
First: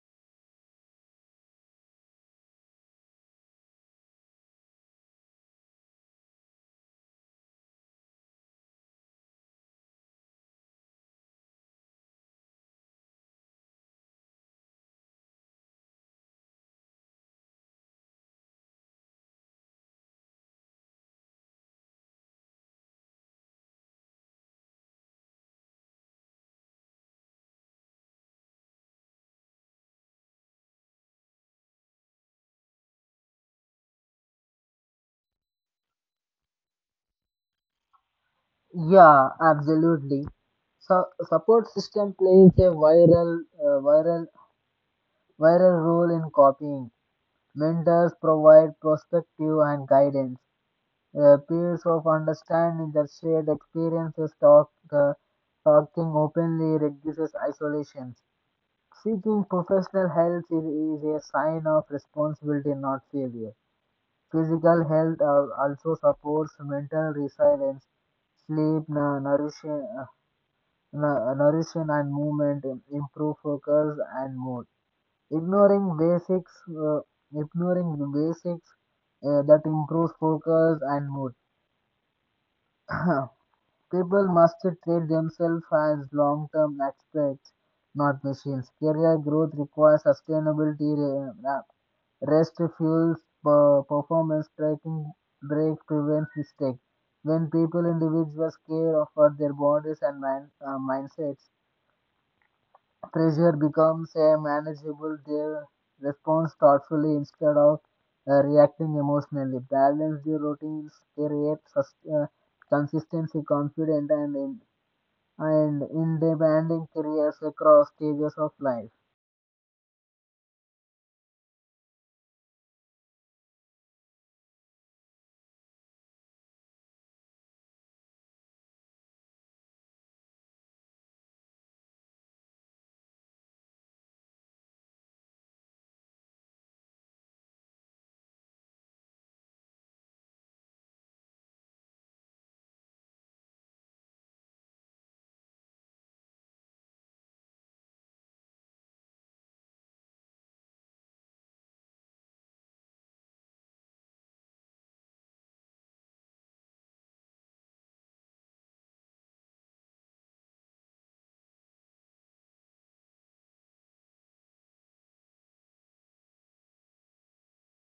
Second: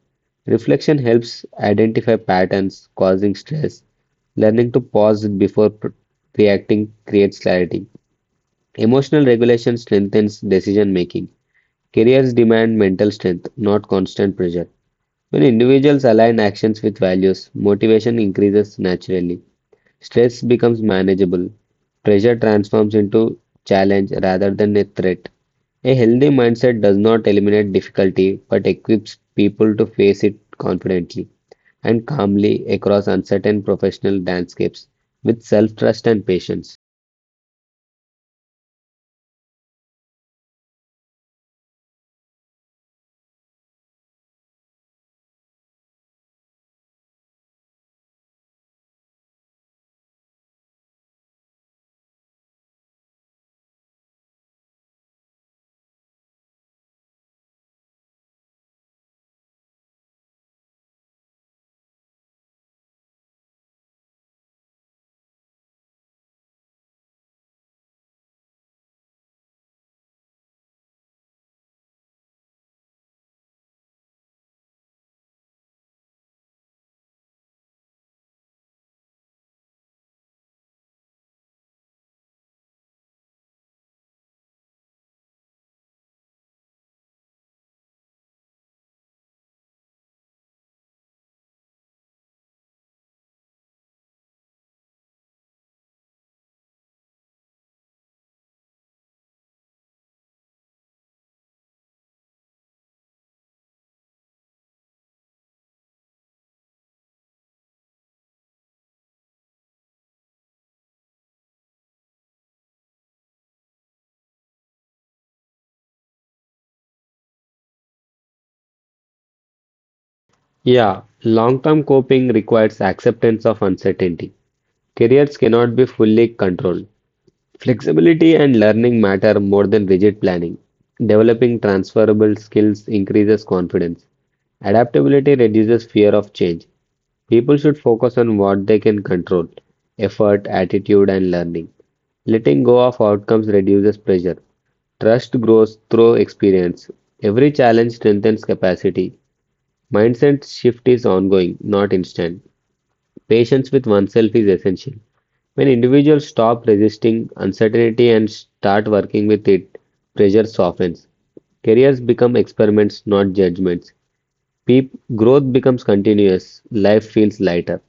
Speaker 2: Reflection helps identify patterns causing stress. Learning to pause before pr- reacting creates clarity. Emotional regulation strengthens decision making. Careers demand mental strength, not constant pressure. When individuals align actions with values, motivation increases naturally. Stress becomes manageable. Pressure transforms into challenge rather than a threat. A healthy mindset does not eliminate difficulty but equips people to face it confidently and calmly across uncertain professional landscapes with self trust and patience.
Speaker 1: Yeah, absolutely. So support system plays a viral, uh, viral, viral role in copying. Mentors provide perspective and guidance. Uh, peers of understanding their shared experiences talk, uh, talking openly reduces isolation. Seeking professional help is is a sign of responsibility, not failure. Physical health al- also supports mental resilience. Sleep, nu- nourishing, uh, nu- uh, nourishing and movement im- improve focus and mood. Ignoring basics, uh, ignoring the basics uh, that improves focus and mood. People must treat themselves as long-term experts, not machines. Career growth requires sustainability. uh, Rest fuels per- performance, tracking break prevents mistakes. When people, individuals care for their bodies and mind, uh, mindsets, pressure becomes a manageable. They respond thoughtfully instead of uh, reacting emotionally. Balance the routines, create sus- uh, consistency, Confident and in, and in demanding careers across stages of life.
Speaker 2: Yeah, long term coping requires acceptance of uncertainty. Careers cannot be fully controlled. Flexibility and learning matter more than rigid planning. Developing transferable skills increases confidence. Adaptability reduces fear of change. People should focus on what they can control: effort, attitude, and learning. Letting go of outcomes reduces pressure. Trust grows through experience. Every challenge strengthens capacity. Mindset shift is ongoing, not instant. Patience with oneself is essential. When individuals stop resisting uncertainty and start working with it, pressure softens. Careers become experiments, not judgments. Peop Growth becomes continuous, life feels lighter.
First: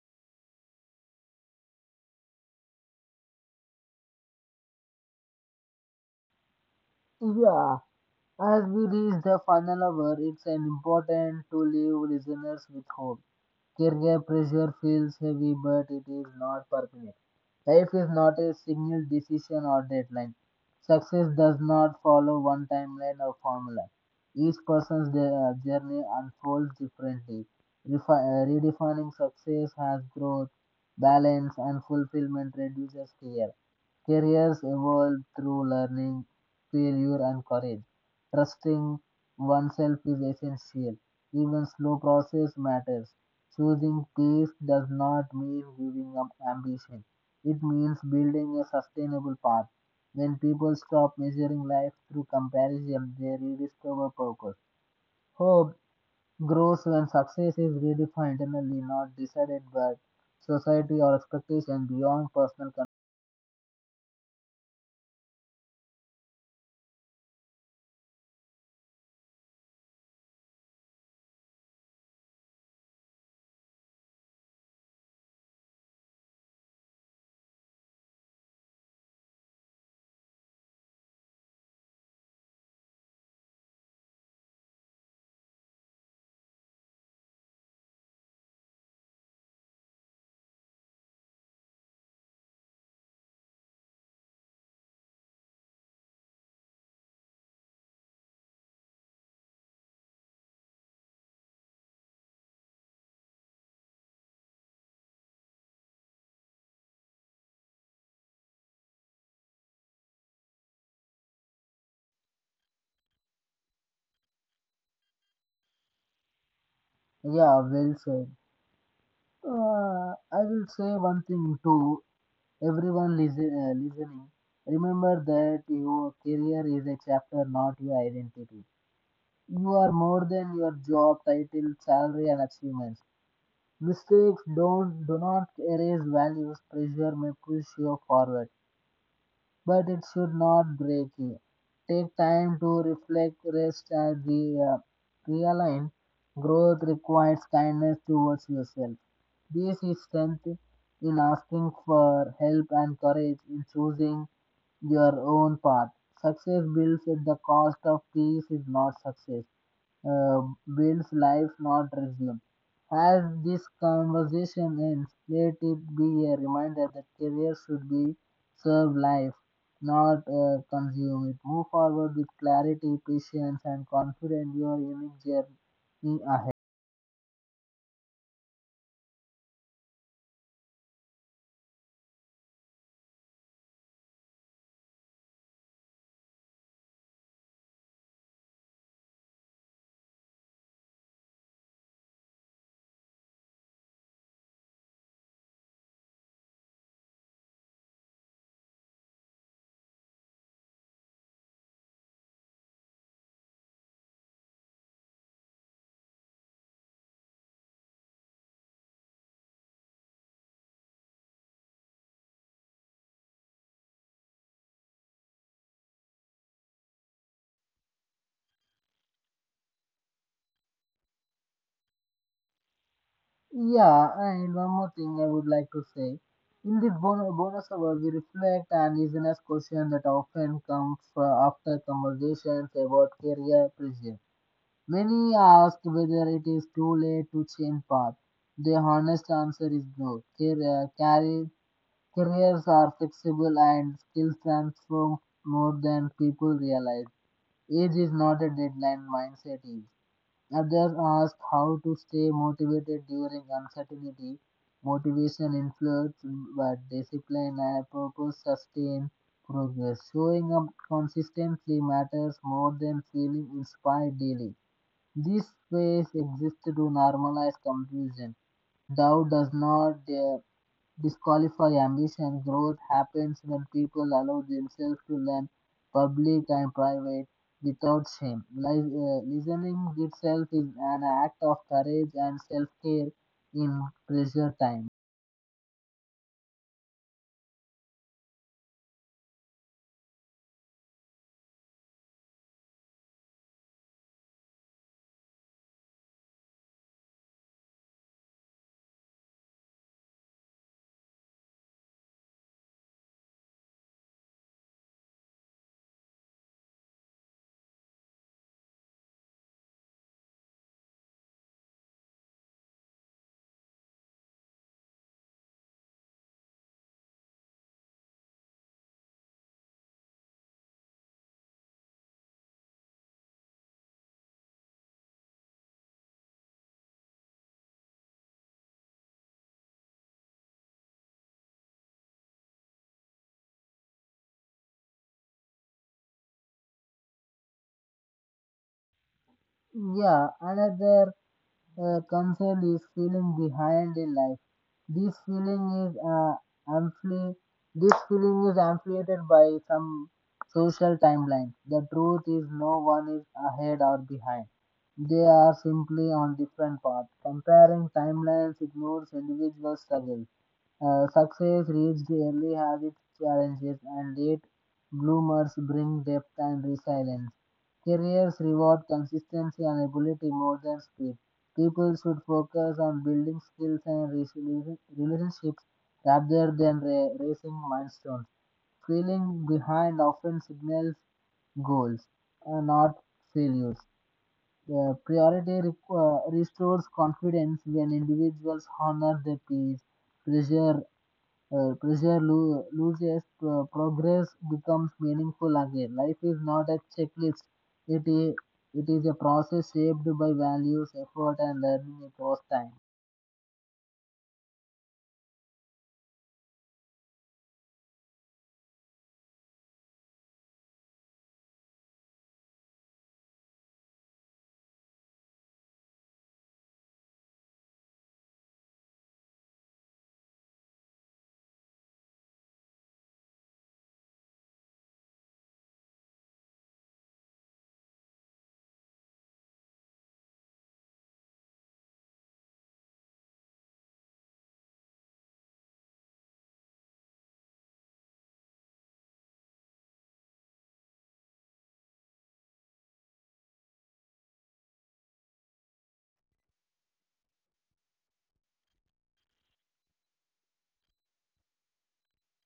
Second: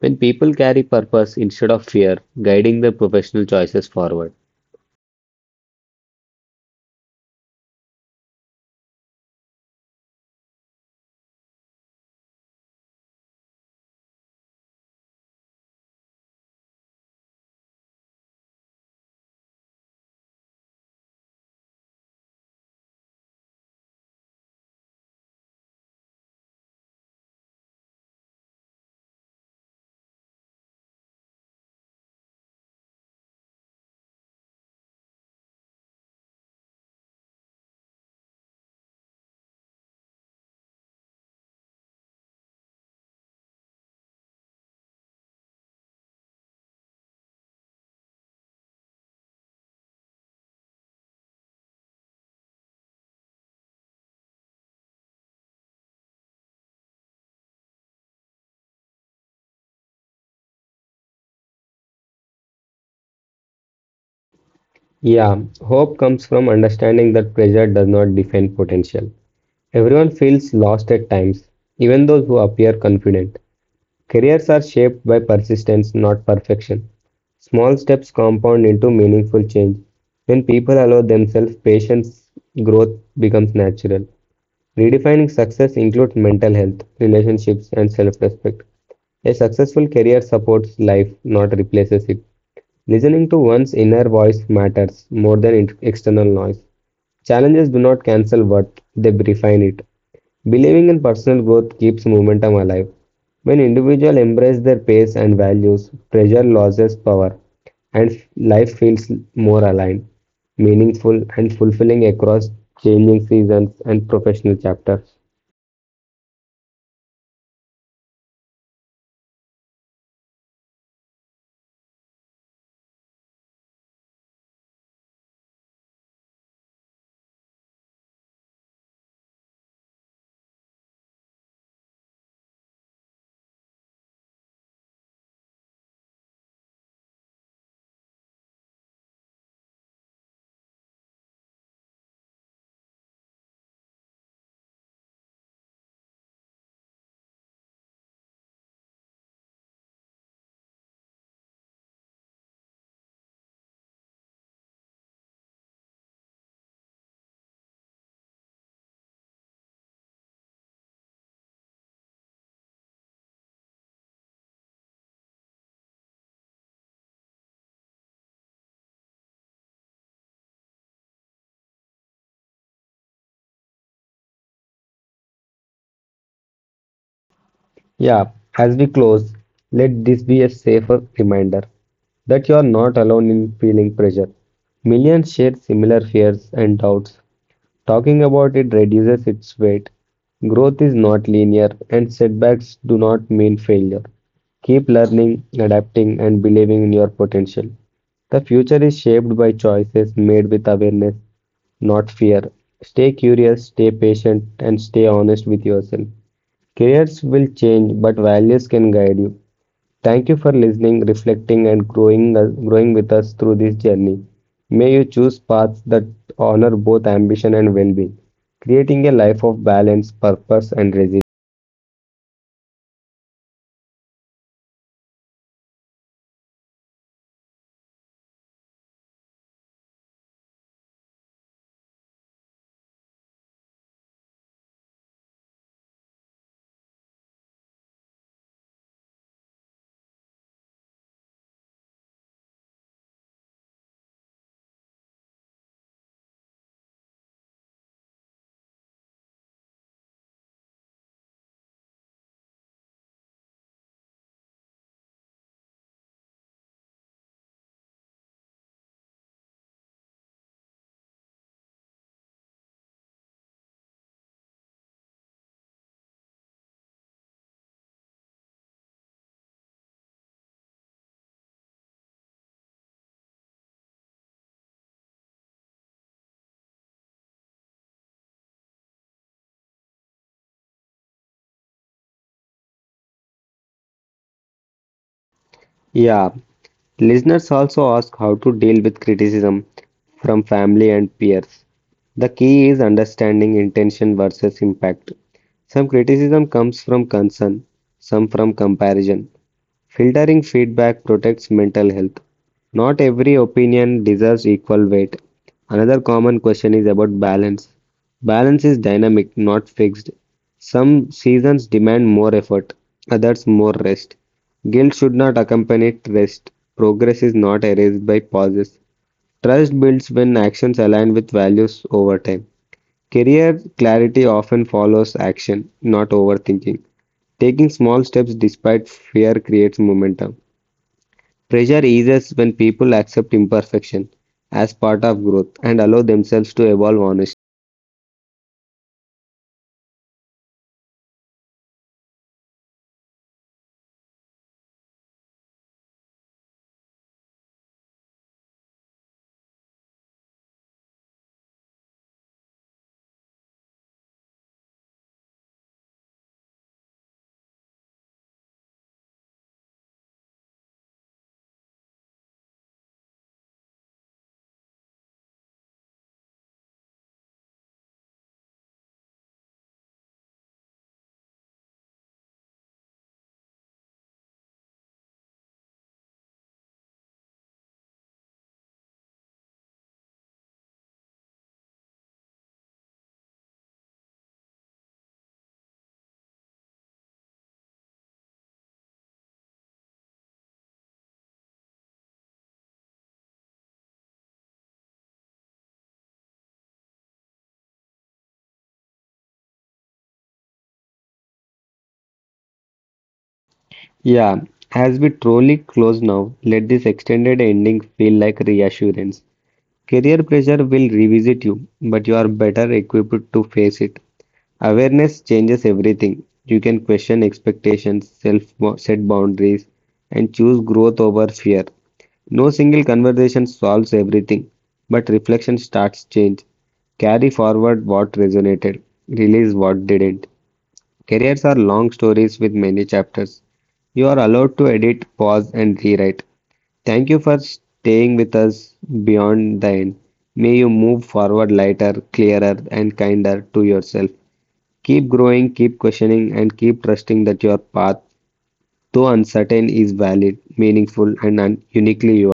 Speaker 2: When people carry purpose instead of fear, guiding their professional choices forward.
Speaker 1: Yeah, as we reach the final hour, it's an important to leave listeners with hope. Career pressure feels heavy, but it is not permanent. Life is not a single decision or deadline. Success does not follow one timeline or formula. Each person's de- uh, journey unfolds differently. Refi- uh, redefining success has growth, balance, and fulfillment reduces fear. Careers evolve through learning, failure, and courage. Trusting oneself is essential. Even slow process matters. Choosing peace does not mean giving up ambition. It means building a sustainable path. When people stop measuring life through comparison, they rediscover purpose. Hope grows when success is redefined internally, not decided by society or expectation beyond personal control.
Speaker 2: Yeah, hope comes from understanding that pressure does not define potential. Everyone feels lost at times, even those who appear confident. Careers are shaped by persistence, not perfection. Small steps compound into meaningful change. When people allow themselves patience, growth becomes natural. Redefining success includes mental health, relationships, and self respect. A successful career supports life, not replaces it. Listening to one's inner voice matters more than int- external noise. Challenges do not cancel worth, they refine it. Believing in personal growth keeps momentum alive. When individuals embrace their pace and values, pressure loses power and f- life feels more aligned, meaningful, and fulfilling across changing seasons and professional chapters.
Speaker 1: Yeah, well said. Uh, I will say one thing to everyone listen, uh, listening. Remember that your career is a chapter, not your identity. You are more than your job title, salary, and achievements. Mistakes don't do not erase values. Pressure may push you forward, but it should not break you. Take time to reflect, rest, and re- uh, realign. Growth requires kindness towards yourself. This is strength in asking for help and courage in choosing your own path. Success built at the cost of peace is not success uh, builds life, not resume. As this conversation ends, let it be a reminder that career should be serve life, not uh, consume it. Move forward with clarity, patience, and confidence your unique journey ahead.
Speaker 2: Yeah, as we close, let this be a safer reminder that you are not alone in feeling pressure. Millions share similar fears and doubts. Talking about it reduces its weight. Growth is not linear, and setbacks do not mean failure. Keep learning, adapting, and believing in your potential. The future is shaped by choices made with awareness, not fear. Stay curious, stay patient, and stay honest with yourself. Careers will change, but values can guide you. Thank you for listening, reflecting, and growing, uh, growing with us through this journey. May you choose paths that honor both ambition and well being, creating a life of balance, purpose, and resilience.
Speaker 1: Yeah, and one more thing I would like to say. In this bonus, bonus hour, we reflect and listen as questions that often comes uh, after conversations about career pressure. Many asked whether it is too late to change path. The honest answer is no. Car- carri- Careers are flexible and skills transform more than people realize. Age is not a deadline, mindset is. Others asked how to stay motivated during uncertainty. Motivation influence, but discipline and purpose sustain progress. Showing up consistently matters more than feeling inspired daily. This space exists to normalize confusion. Doubt does not uh, disqualify ambition. Growth happens when people allow themselves to learn public and private without shame. Li- uh, listening itself is an act of courage and self care in pressure time.
Speaker 2: Yeah, listeners also ask how to deal with criticism from family and peers. The key is understanding intention versus impact. Some criticism comes from concern, some from comparison. Filtering feedback protects mental health. Not every opinion deserves equal weight. Another common question is about balance. Balance is dynamic, not fixed. Some seasons demand more effort, others more rest. Guilt should not accompany rest. Progress is not erased by pauses. Trust builds when actions align with values over time. Career clarity often follows action, not overthinking. Taking small steps despite fear creates momentum. Pressure eases when people accept imperfection as part of growth and allow themselves to evolve honestly.
Speaker 1: Yeah, another uh, concern is feeling behind in life. This feeling is uh, ampli- this feeling is amplified by some social timeline. The truth is no one is ahead or behind. They are simply on different paths. Comparing timelines ignores individual struggles. Uh, success reached early has its challenges, and late bloomers bring depth and resilience. Careers reward consistency and ability more than speed. People should focus on building skills and resolu- relationships rather than ra- racing milestones. Feeling behind often signals goals, uh, not failures. The priority re- uh, restores confidence when individuals honor their peers, pressure uh, pressure lo- loses, pro- progress becomes meaningful again. Life is not a checklist, it is, it is a process shaped by values, effort, and learning across time.
Speaker 2: Yeah, as we truly close now, let this extended ending feel like reassurance. Career pressure will revisit you, but you are better equipped to face it. Awareness changes everything. You can question expectations, self set boundaries, and choose growth over fear. No single conversation solves everything, but reflection starts change. Carry forward what resonated, release what didn't. Careers are long stories with many chapters. You are allowed to edit, pause, and rewrite. Thank you for staying with us beyond the end. May you move forward lighter, clearer, and kinder to yourself. Keep growing, keep questioning, and keep trusting that your path, though uncertain, is valid, meaningful, and un- uniquely yours.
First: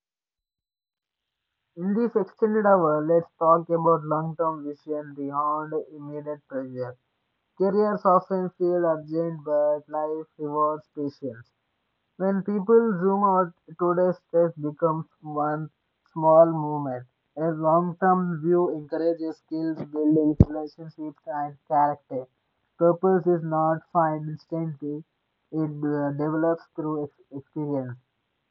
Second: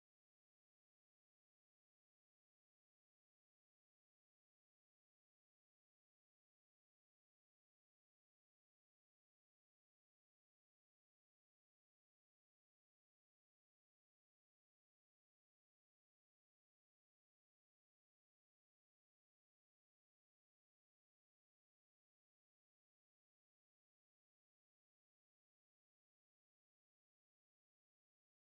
Speaker 1: In this extended hour, let's talk about long term vision beyond immediate pressure. Careers often feel urgent, but life rewards patience. When people zoom out, today's stress becomes one small movement. A long-term view encourages skills building, relationships, and character. Purpose is not found instantly; it uh, develops through ex- experience.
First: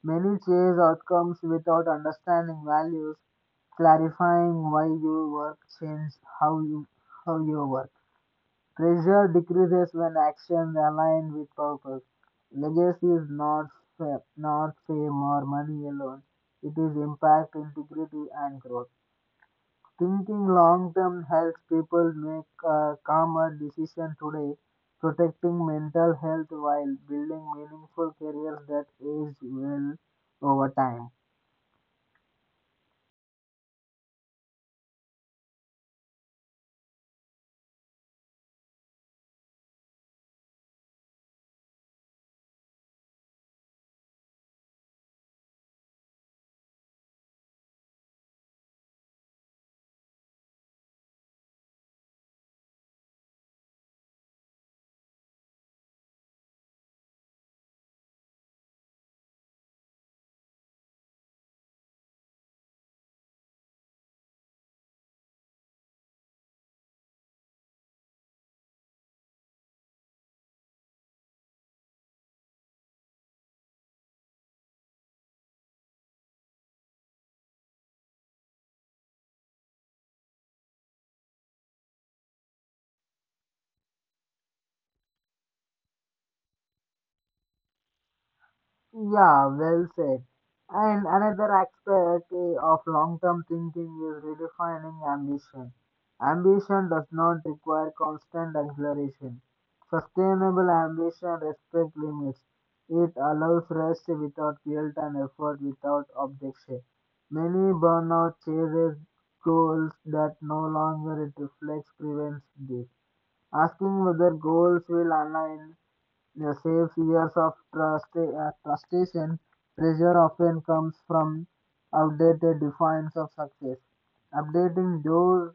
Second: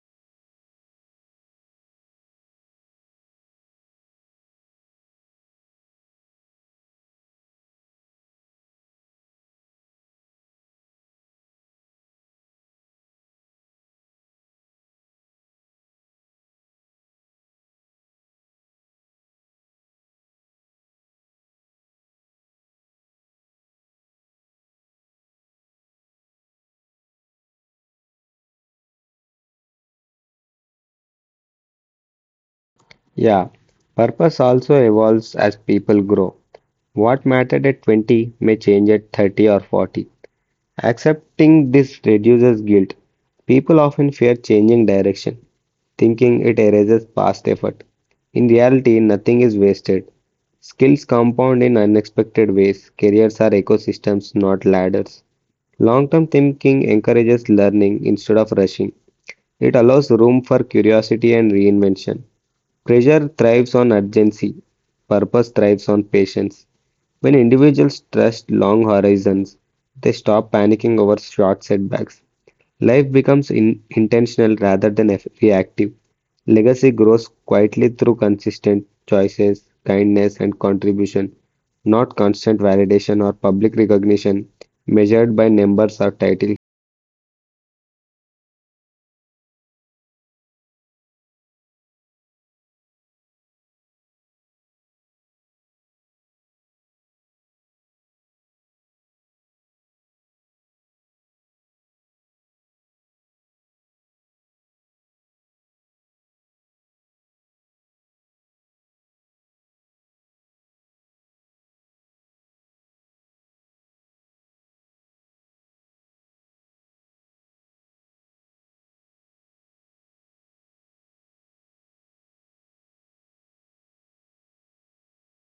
Speaker 1: Many chase outcomes without understanding values. Clarifying why you work changes how you how you work. Pressure decreases when actions align with purpose. Legacy is not fa- not fame or money alone. It is impact, integrity, and growth. Thinking long term helps people make a calmer decision today, protecting mental health while building meaningful careers that age well over time.
Speaker 2: Yeah, purpose also evolves as people grow. What mattered at twenty may change at thirty or forty. Accepting this reduces guilt. People often fear changing direction, thinking it erases past effort. In reality, nothing is wasted. Skills compound in unexpected ways. Careers are ecosystems, not ladders. Long term thinking encourages learning instead of rushing. It allows room for curiosity and reinvention. Pressure thrives on urgency, purpose thrives on patience. When individuals trust long horizons, they stop panicking over short setbacks. Life becomes in- intentional rather than eff- reactive. Legacy grows quietly through consistent choices, kindness, and contribution, not constant validation or public recognition measured by numbers or titles.
Speaker 1: Yeah, well said. And another aspect eh, of long term thinking is redefining ambition. Ambition does not require constant acceleration. Sustainable ambition respects limits. It allows rest without guilt and effort without objection. Many burnout chases goals that no longer it reflects prevents this. Asking whether goals will align the safe years of trustee- uh, trusteeship pressure often comes from outdated definitions of success. Updating those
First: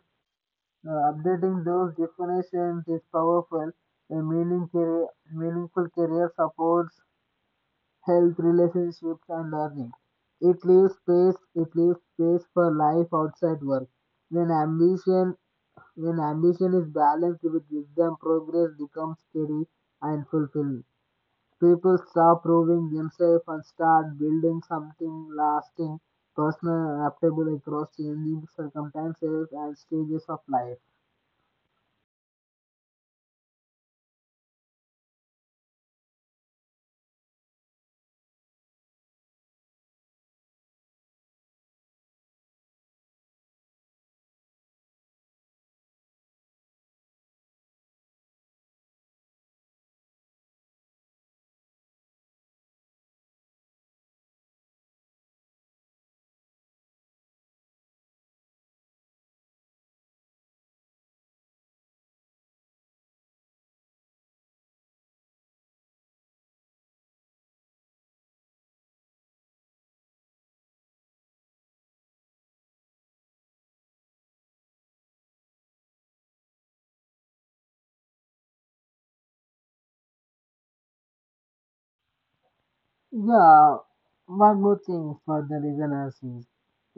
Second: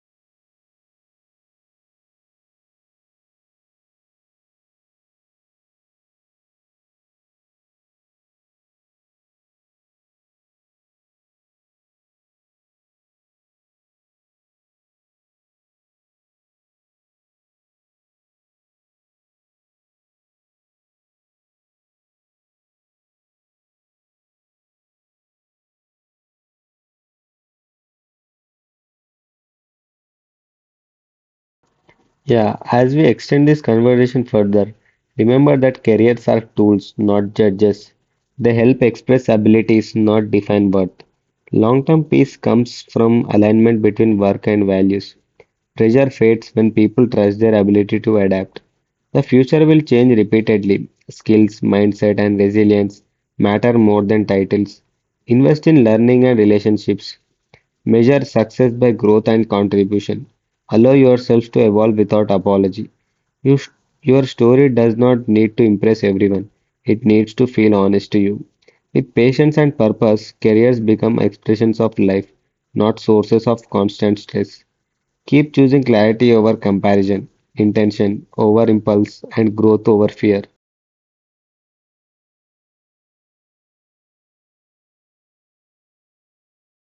Speaker 1: uh, updating those definitions is powerful. A meaning career, meaningful career supports health, relationships, and learning. It leaves space. It leaves space for life outside work. When ambition when ambition is balanced with wisdom, progress becomes steady and fulfilling. People stop proving themselves and start building something lasting, personal and adaptable across changing circumstances and stages of life.
Speaker 2: Yeah, as we extend this conversation further, remember that careers are tools, not judges. They help express abilities, not define worth. Long term peace comes from alignment between work and values. Pressure fades when people trust their ability to adapt. The future will change repeatedly. Skills, mindset, and resilience matter more than titles. Invest in learning and relationships. Measure success by growth and contribution. Allow yourself to evolve without apology. You sh- your story does not need to impress everyone, it needs to feel honest to you. With patience and purpose, careers become expressions of life, not sources of constant stress. Keep choosing clarity over comparison, intention over impulse, and growth over fear.
Speaker 1: Yeah, one more thing for the listeners is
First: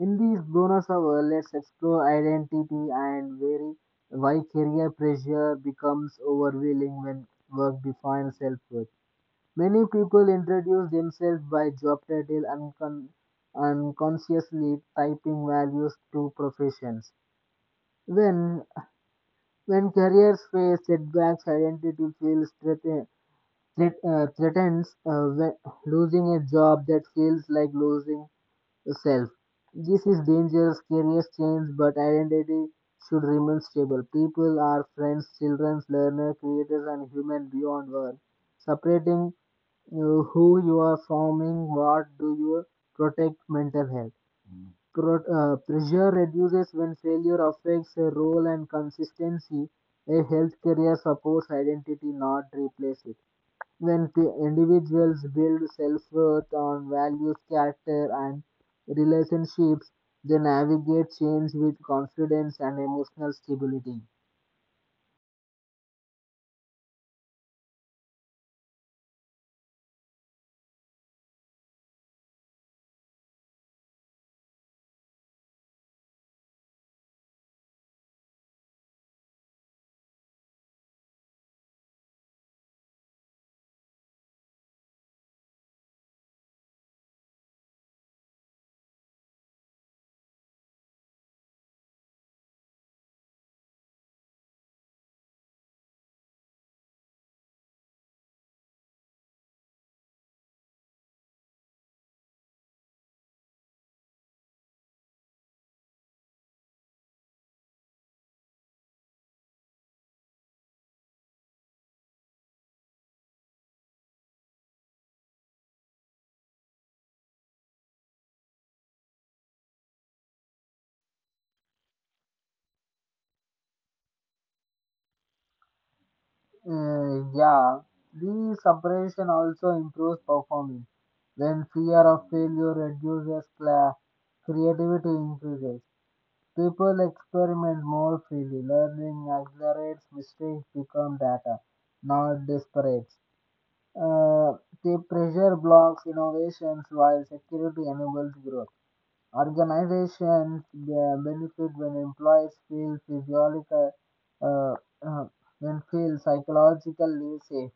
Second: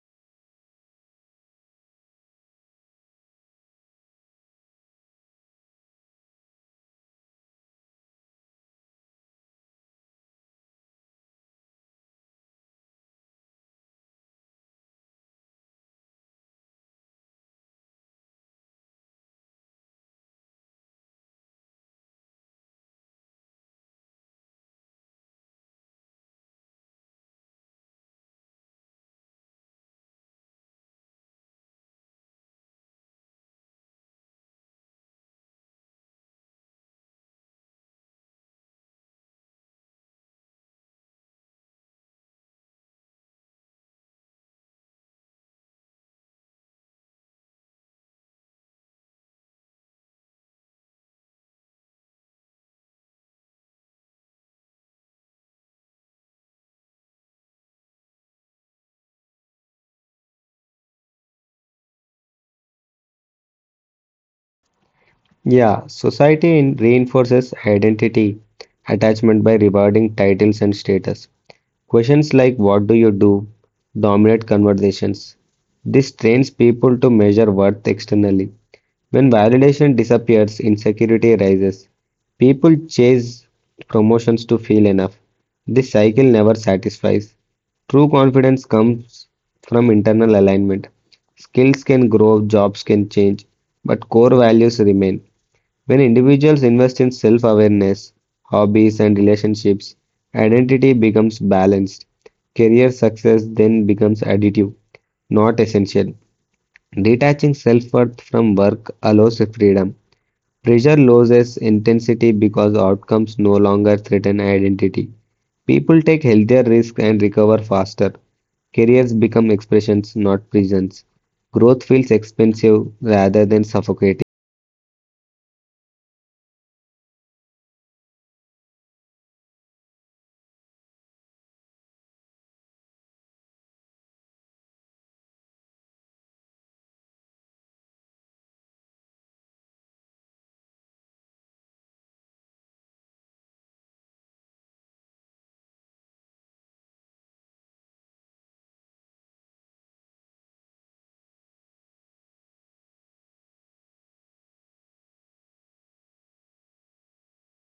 Speaker 1: in these bonus hour, let's explore identity and very why career pressure becomes overwhelming when work defines self worth. Many people introduce themselves by job title and con- unconsciously typing values to professions. When when careers face setbacks, identity feels threaten, threat, uh, threatens. Uh, when- losing a job that feels like losing self. This is dangerous. Careers change, but identity should remain stable. People are friends, children, learners, creators, and human beyond work. Separating uh, who you are forming, what do you protect mental health. Pro- uh, pressure reduces when failure affects a role and consistency. A health career supports identity, not replace it. When p- individuals build self worth on values, character, and relationships, they navigate change with confidence and emotional stability.
Speaker 2: Yeah, society in- reinforces identity attachment by rewarding titles and status. Questions like what do you do dominate conversations. This trains people to measure worth externally. When validation disappears, insecurity rises. People chase promotions to feel enough. This cycle never satisfies. True confidence comes from internal alignment. Skills can grow, jobs can change, but core values remain. When individuals invest in self awareness, hobbies, and relationships, identity becomes balanced. Career success then becomes additive, not essential. Detaching self worth from work allows freedom. Pressure loses intensity because outcomes no longer threaten identity. People take healthier risks and recover faster. Careers become expressions, not prisons. Growth feels expensive rather than suffocating.
Speaker 1: Uh, yeah, the separation also improves performance. When fear of failure reduces, cla- creativity increases. People experiment more freely. Learning accelerates, mistakes become data, not disparates. Uh, the pressure blocks innovations while security enables growth. Organizations uh, benefit when employees feel physiological, uh, uh, when feel psychologically safe.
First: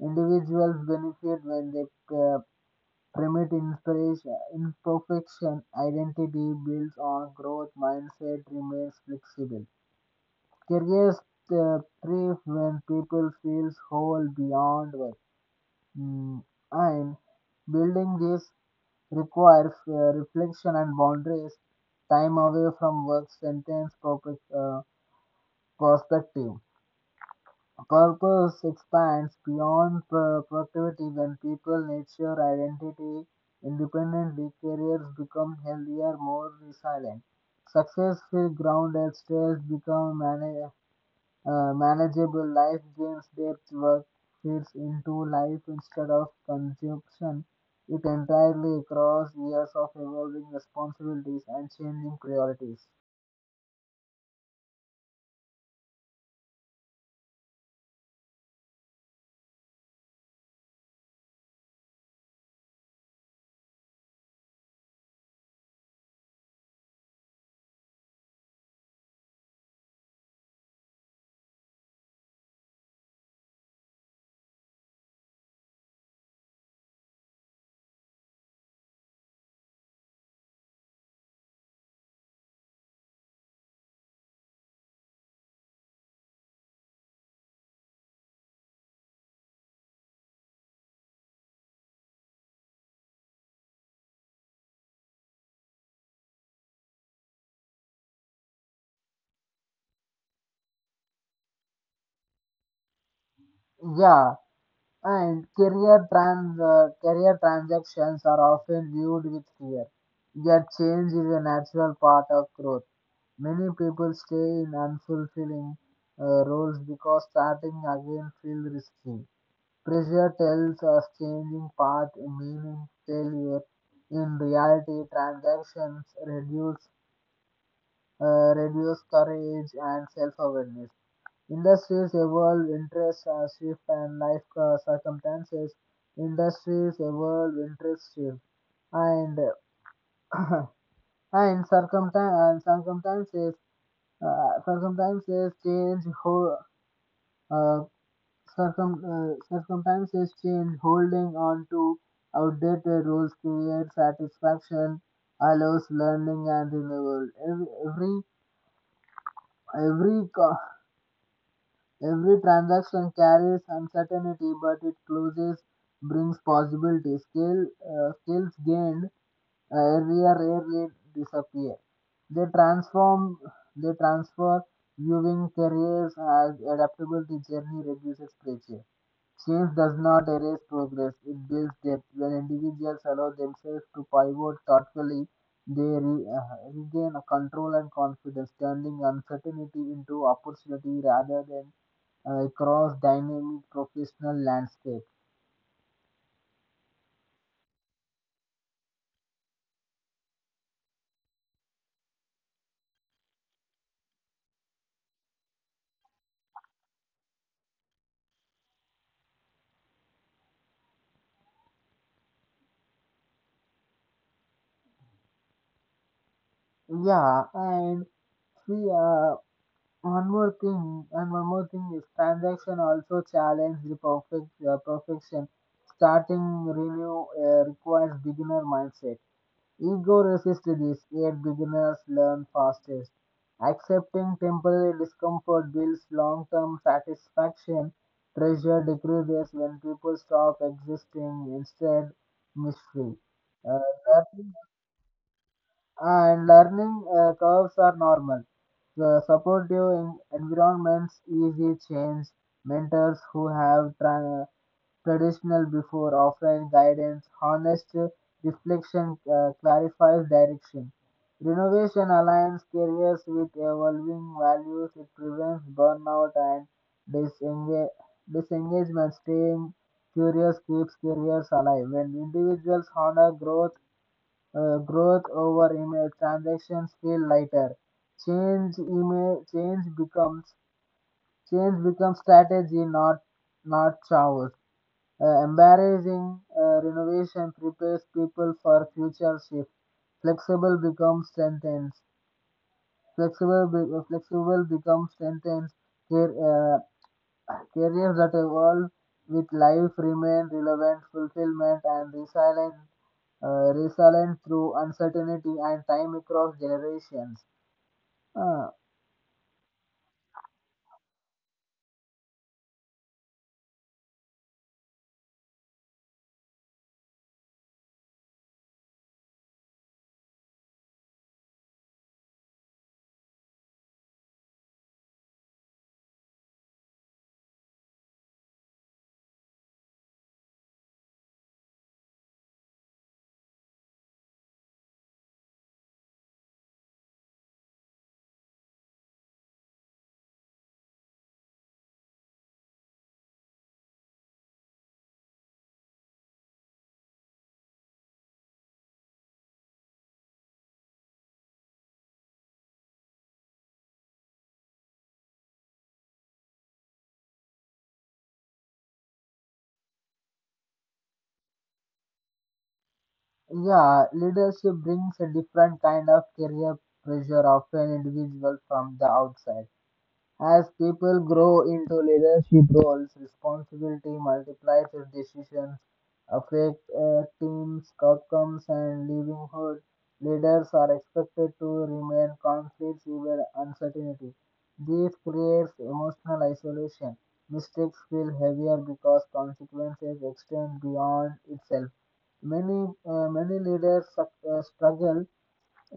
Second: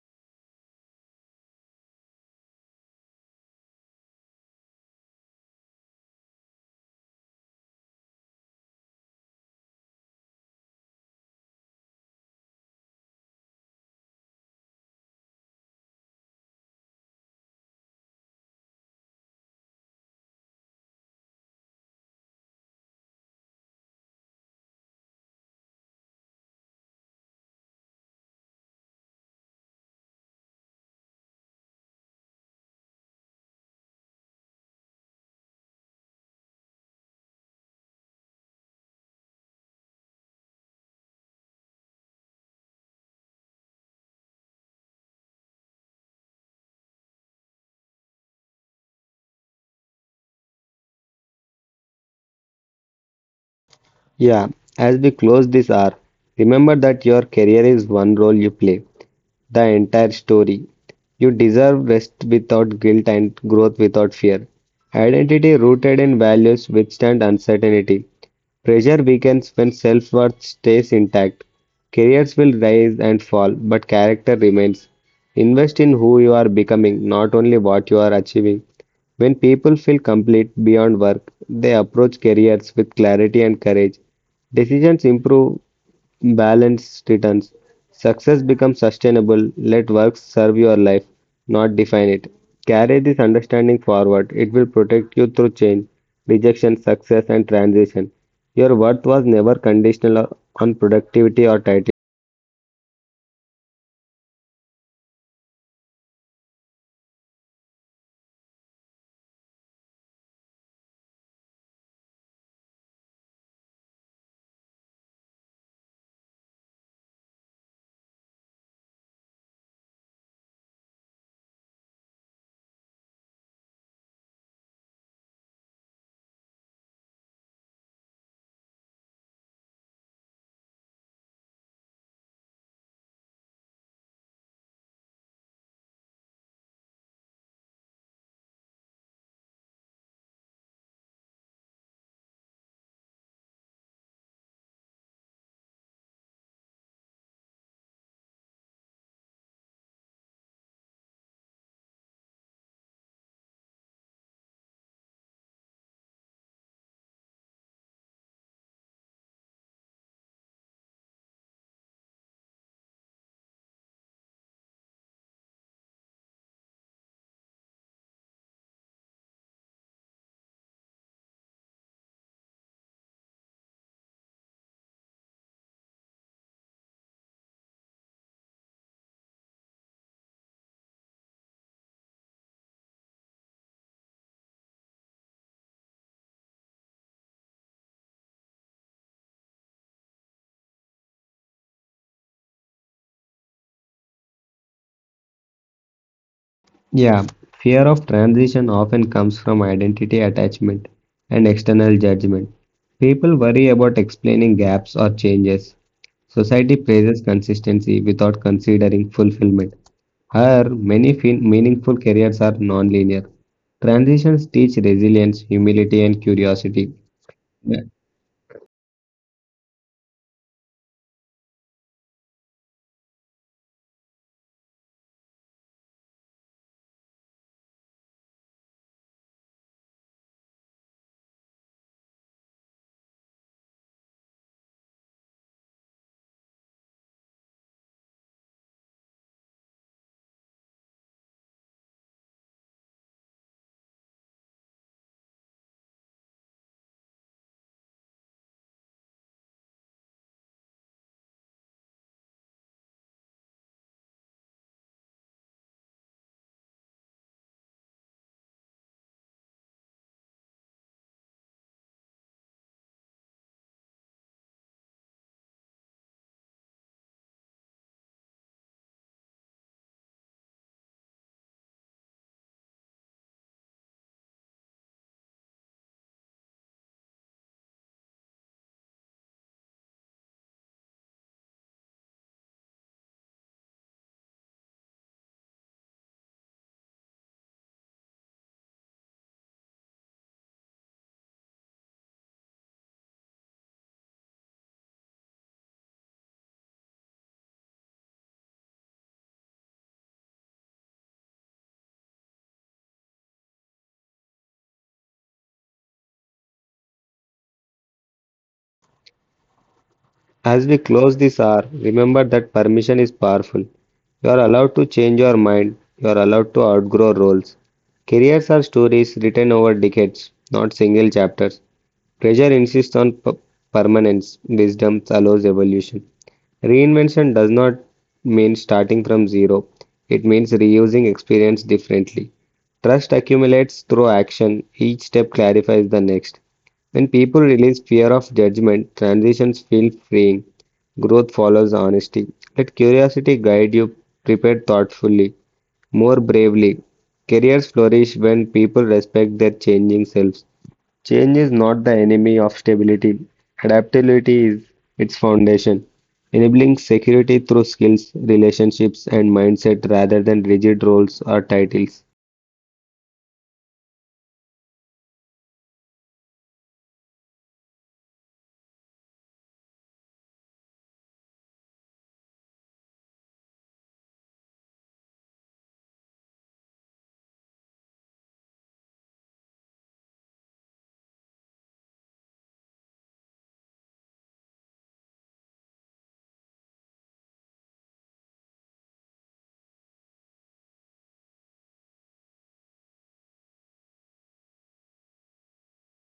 Speaker 1: Individuals benefit when they uh, permit inspiration, imperfection, identity builds on growth, mindset remains flexible. Careers uh, thrive when people feel whole beyond work. Mm, and building this requires uh, reflection and boundaries. Time away from work strengthens purpose, uh, perspective. Purpose expands beyond pro- productivity when people nurture identity independently. Careers become healthier, more resilient. Success feels grounded, stress becomes mana- uh, manageable, life gains depth, work fits into life instead of consumption. It entirely across years of evolving responsibilities and changing priorities.
Speaker 2: Yeah, as we close this hour, remember that your career is one role you play, the entire story. You deserve rest without guilt and growth without fear. Identity rooted in values withstand uncertainty. Pressure weakens when self-worth stays intact. Careers will rise and fall, but character remains. Invest in who you are becoming, not only what you are achieving. When people feel complete beyond work, they approach careers with clarity and courage. Decisions improve. Balanced returns. Success becomes sustainable. Let work serve your life, not define it. Carry this understanding forward. It will protect you through change, rejection, success, and transition. Your worth was never conditional on productivity or title.
Speaker 1: Yeah, and career trans uh, career transactions are often viewed with fear. Yet change is a natural part of growth. Many people stay in unfulfilling uh, roles because starting again feels risky. Pressure tells us changing path meaning failure. In reality, transactions reduce uh, reduce courage and self-awareness. Industries evolve, interests uh, shift, and life uh, circumstances. Industries evolve, interests shift, and and circumstance and circumstances uh, circumstances change. Ho- uh, circum uh, Circumstances change. Holding on to outdated rules creates satisfaction, allows learning and renewal. Every every every co- Every transaction carries uncertainty, but it closes brings possibility. Skill, uh, skills gained uh, earlier rarely disappear. They transform, they transfer viewing careers as adaptability journey reduces pressure. Change does not erase progress; it builds depth. When individuals allow themselves to pivot thoughtfully, they re- uh, regain control and confidence, turning uncertainty into opportunity rather than across dynamic professional landscape.
Speaker 2: Yeah, fear of transition often comes from identity attachment and external judgment. People worry about explaining gaps or changes. Society praises consistency without considering fulfillment. However, many fin- meaningful careers are non-linear. Transitions teach resilience, humility, and curiosity.
Speaker 1: Yeah, and see, uh, one more thing, and one more thing is transaction also challenge the perfect uh, perfection. Starting renew uh, requires beginner mindset. Ego resists this, yet beginners learn fastest. Accepting temporary discomfort builds long term satisfaction. Pressure decreases when people stop existing, instead, mystery. Uh, learning and Learning uh, curves are normal. The supportive en- environments, easy change, mentors who have tra- traditional before offline guidance, honest uh, reflection uh, clarifies direction. Renovation aligns careers with evolving values, it prevents burnout and disenga- disengagement. Staying curious keeps careers alive. When individuals honor growth, uh, growth over image, transactions feel lighter. Change image, change becomes Change becomes strategy, not not chaos. Uh, embarrassing uh, renovation prepares people for future shift. Flexible becomes strengthens. Flexible, be- uh, flexible becomes strengthens. Car- uh, careers that evolve with life remain relevant, fulfillment, and resilient, uh, resilient through uncertainty and time across generations. Uh,
Speaker 2: As we close this hour, remember that permission is powerful. You are allowed to change your mind, you are allowed to outgrow roles. Careers are stories written over decades, not single chapters. Pressure insists on p- permanence, wisdom allows evolution. Reinvention does not mean starting from zero, it means reusing experience differently. Trust accumulates through action, each step clarifies the next. When people release fear of judgment, transitions feel freeing. Growth follows honesty. Let curiosity guide you, prepare thoughtfully, more bravely. Careers flourish when people respect their changing selves. Change is not the enemy of stability. Adaptability is its foundation, enabling security through skills, relationships, and mindset rather than rigid roles or titles.
Speaker 1: yeah, leadership brings a different kind of career pressure, often individual from the outside. As people grow into leadership roles, responsibility multiplies as decisions affect uh, teams' outcomes and livelihood. Leaders are expected to remain conflicts even uncertainty. This creates emotional isolation. Mistakes feel heavier because consequences extend beyond itself. Many uh, many leaders suc- uh, struggle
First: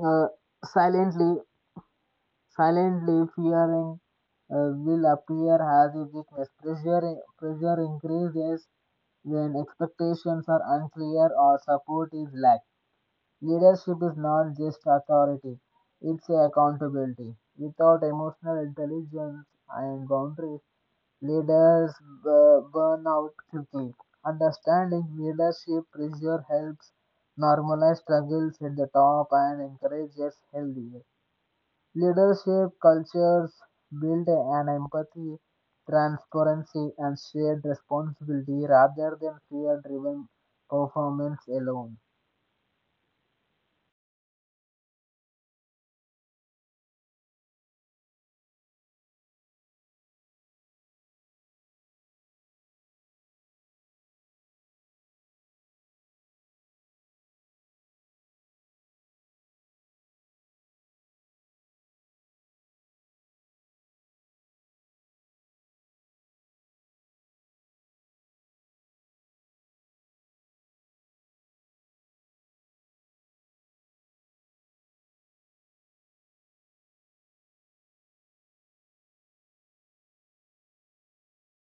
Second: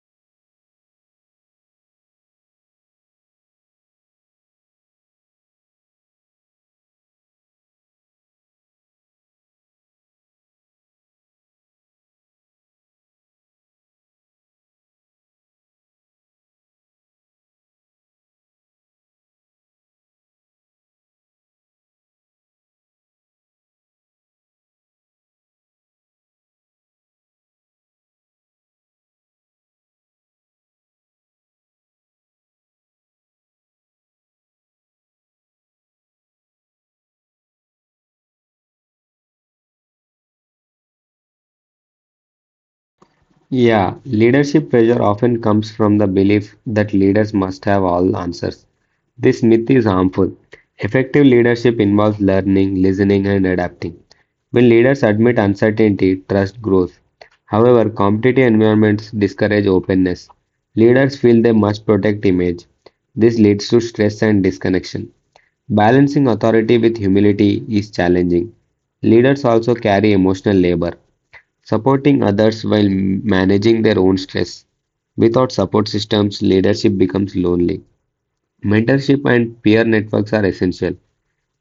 Speaker 1: uh, silently. Silently, fearing uh, will appear as if weakness. Pressure, pressure increases when expectations are unclear or support is lacked. Leadership is not just authority, it's a accountability. Without emotional intelligence and boundaries, leaders uh, burn out quickly. Understanding leadership pressure helps normalize struggles at the top and encourages healthy. Leadership cultures build an empathy, transparency, and shared responsibility rather than fear driven performance alone.
Speaker 2: Yeah, leadership pressure often comes from the belief that leaders must have all answers. This myth is harmful. Effective leadership involves learning, listening, and adapting. When leaders admit uncertainty, trust grows. However, competitive environments discourage openness. Leaders feel they must protect image. This leads to stress and disconnection. Balancing authority with humility is challenging. Leaders also carry emotional labor, supporting others while managing their own stress. Without support systems, leadership becomes lonely. Mentorship and peer networks are essential.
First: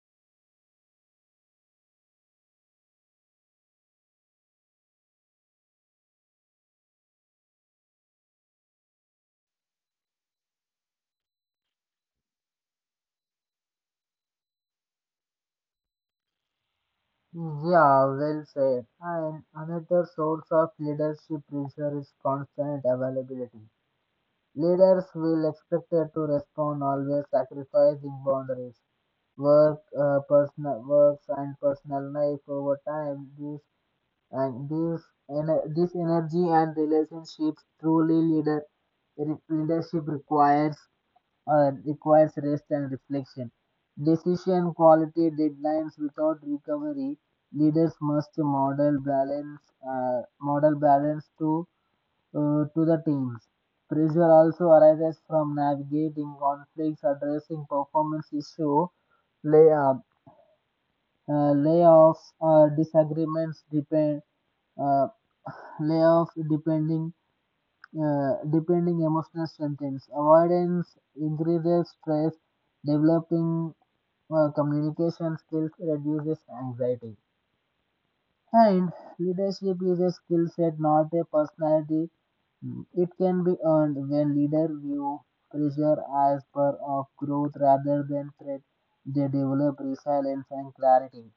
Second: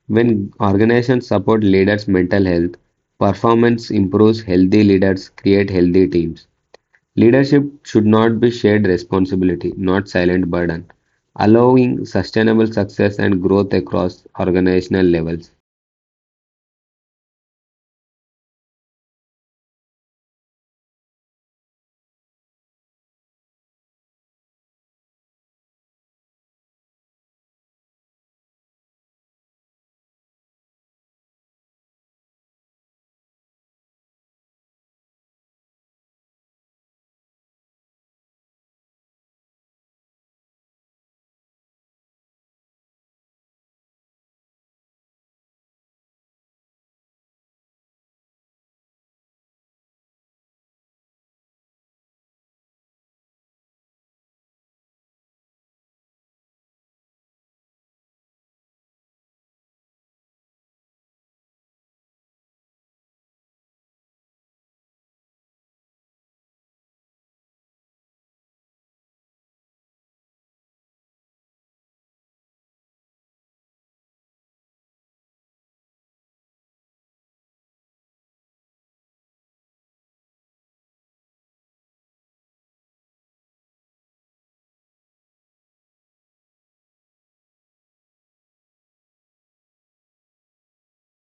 Speaker 2: When organizations support leaders' mental health, performance improves, healthy leaders create healthy teams. Leadership should not be shared responsibility, not silent burden, allowing sustainable success and growth across organizational levels.
Speaker 1: Yeah, well said. And another source of leadership pressure is constant availability. Leaders will expected to respond always sacrificing boundaries, work, uh, personal works, and personal life over time. These and This ener- this energy and relationships truly leader re- leadership requires uh, requires rest and reflection. Decision quality deadlines without recovery, leaders must model balance, uh, model balance to uh, to the teams. Pressure also arises from navigating conflicts addressing performance issue lay, uh, uh, layoffs uh, disagreements depend uh, layoff depending uh, depending emotional strengthens avoidance increases stress. Developing uh, communication skills reduces anxiety, and leadership is a skill set not a personality. Mm, it can be earned when leaders view pressure as part of growth rather than threat, they develop resilience and clarity.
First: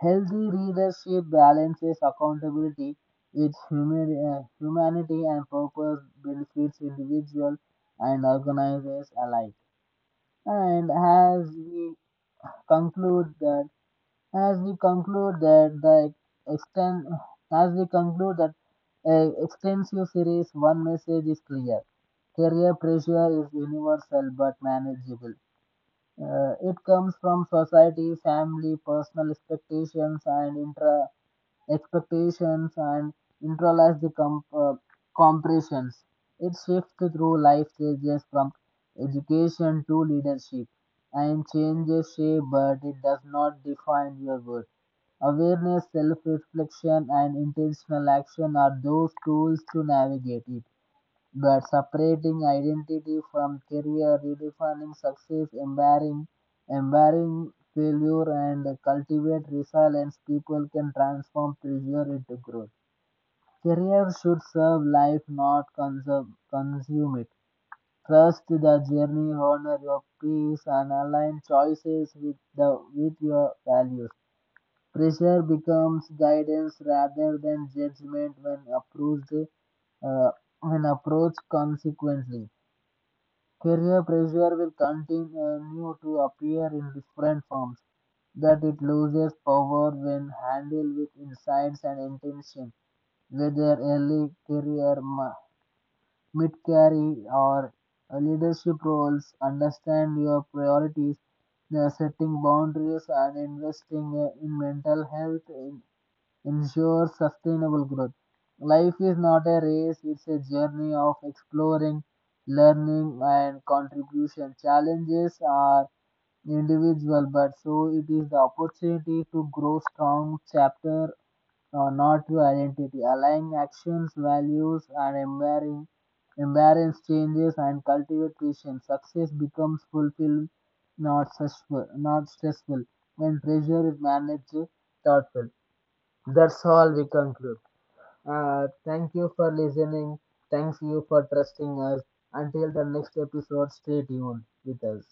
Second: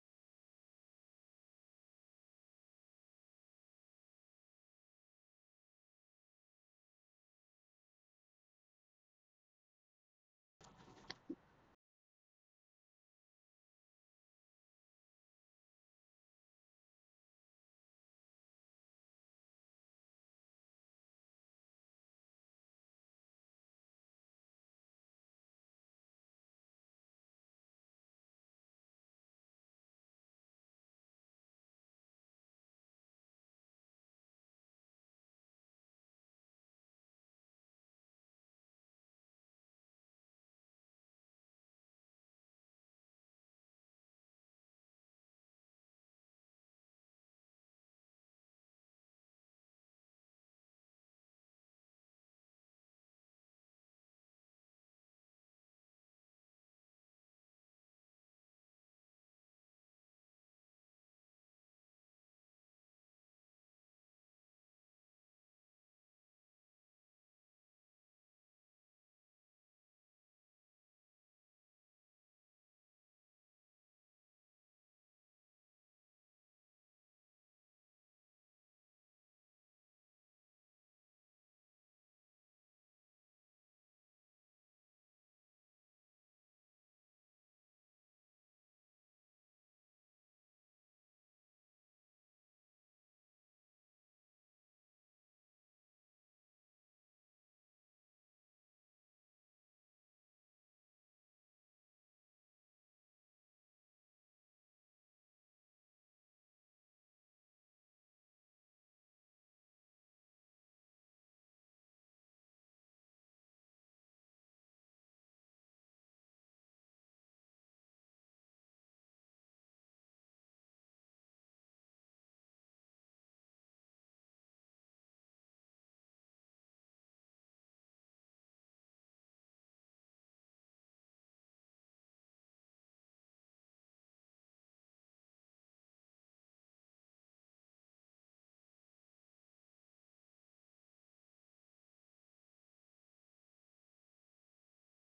Speaker 1: Healthy leadership balances accountability with humi- uh, humanity, and purpose benefits individuals and organizations alike. And as we conclude that, as we conclude that the extent, as we conclude that uh, extensive series, one message is clear: career pressure is universal but manageable. Uh, it comes from society, family, personal expectations, and intra expectations and internalize the com- uh, compressions. It shifts through life stages from education to leadership and changes shape, but it does not define your worth. Awareness, self reflection, and intentional action are those tools to navigate it. But separating identity from career, redefining success, embracing, embracing failure, and cultivate resilience, people can transform pressure into growth. Career should serve life, not consume, consume it. Trust the journey, honor your peace, and align choices with the with your values. Pressure becomes guidance rather than judgment when approached uh, when approached consequently. Career pressure will continue to appear in different forms, that it loses power when handled with insights and intention, whether early career, mid-career, or leadership roles. Understand your priorities, uh, setting boundaries, and investing uh, in mental health ensure sustainable growth. Life is not a race, it's a journey of exploring, learning, and contribution. Challenges are individual, but so it is the opportunity to grow strong chapter, uh, not your identity. Aligning actions, values, and embracing embrace changes and cultivate patience. Success becomes fulfilled, not stressful. Not stressful when pressure is managed thoughtful. That's all we conclude. Uh, thank you for listening. Thanks you for trusting us. Until the next episode, stay tuned with us.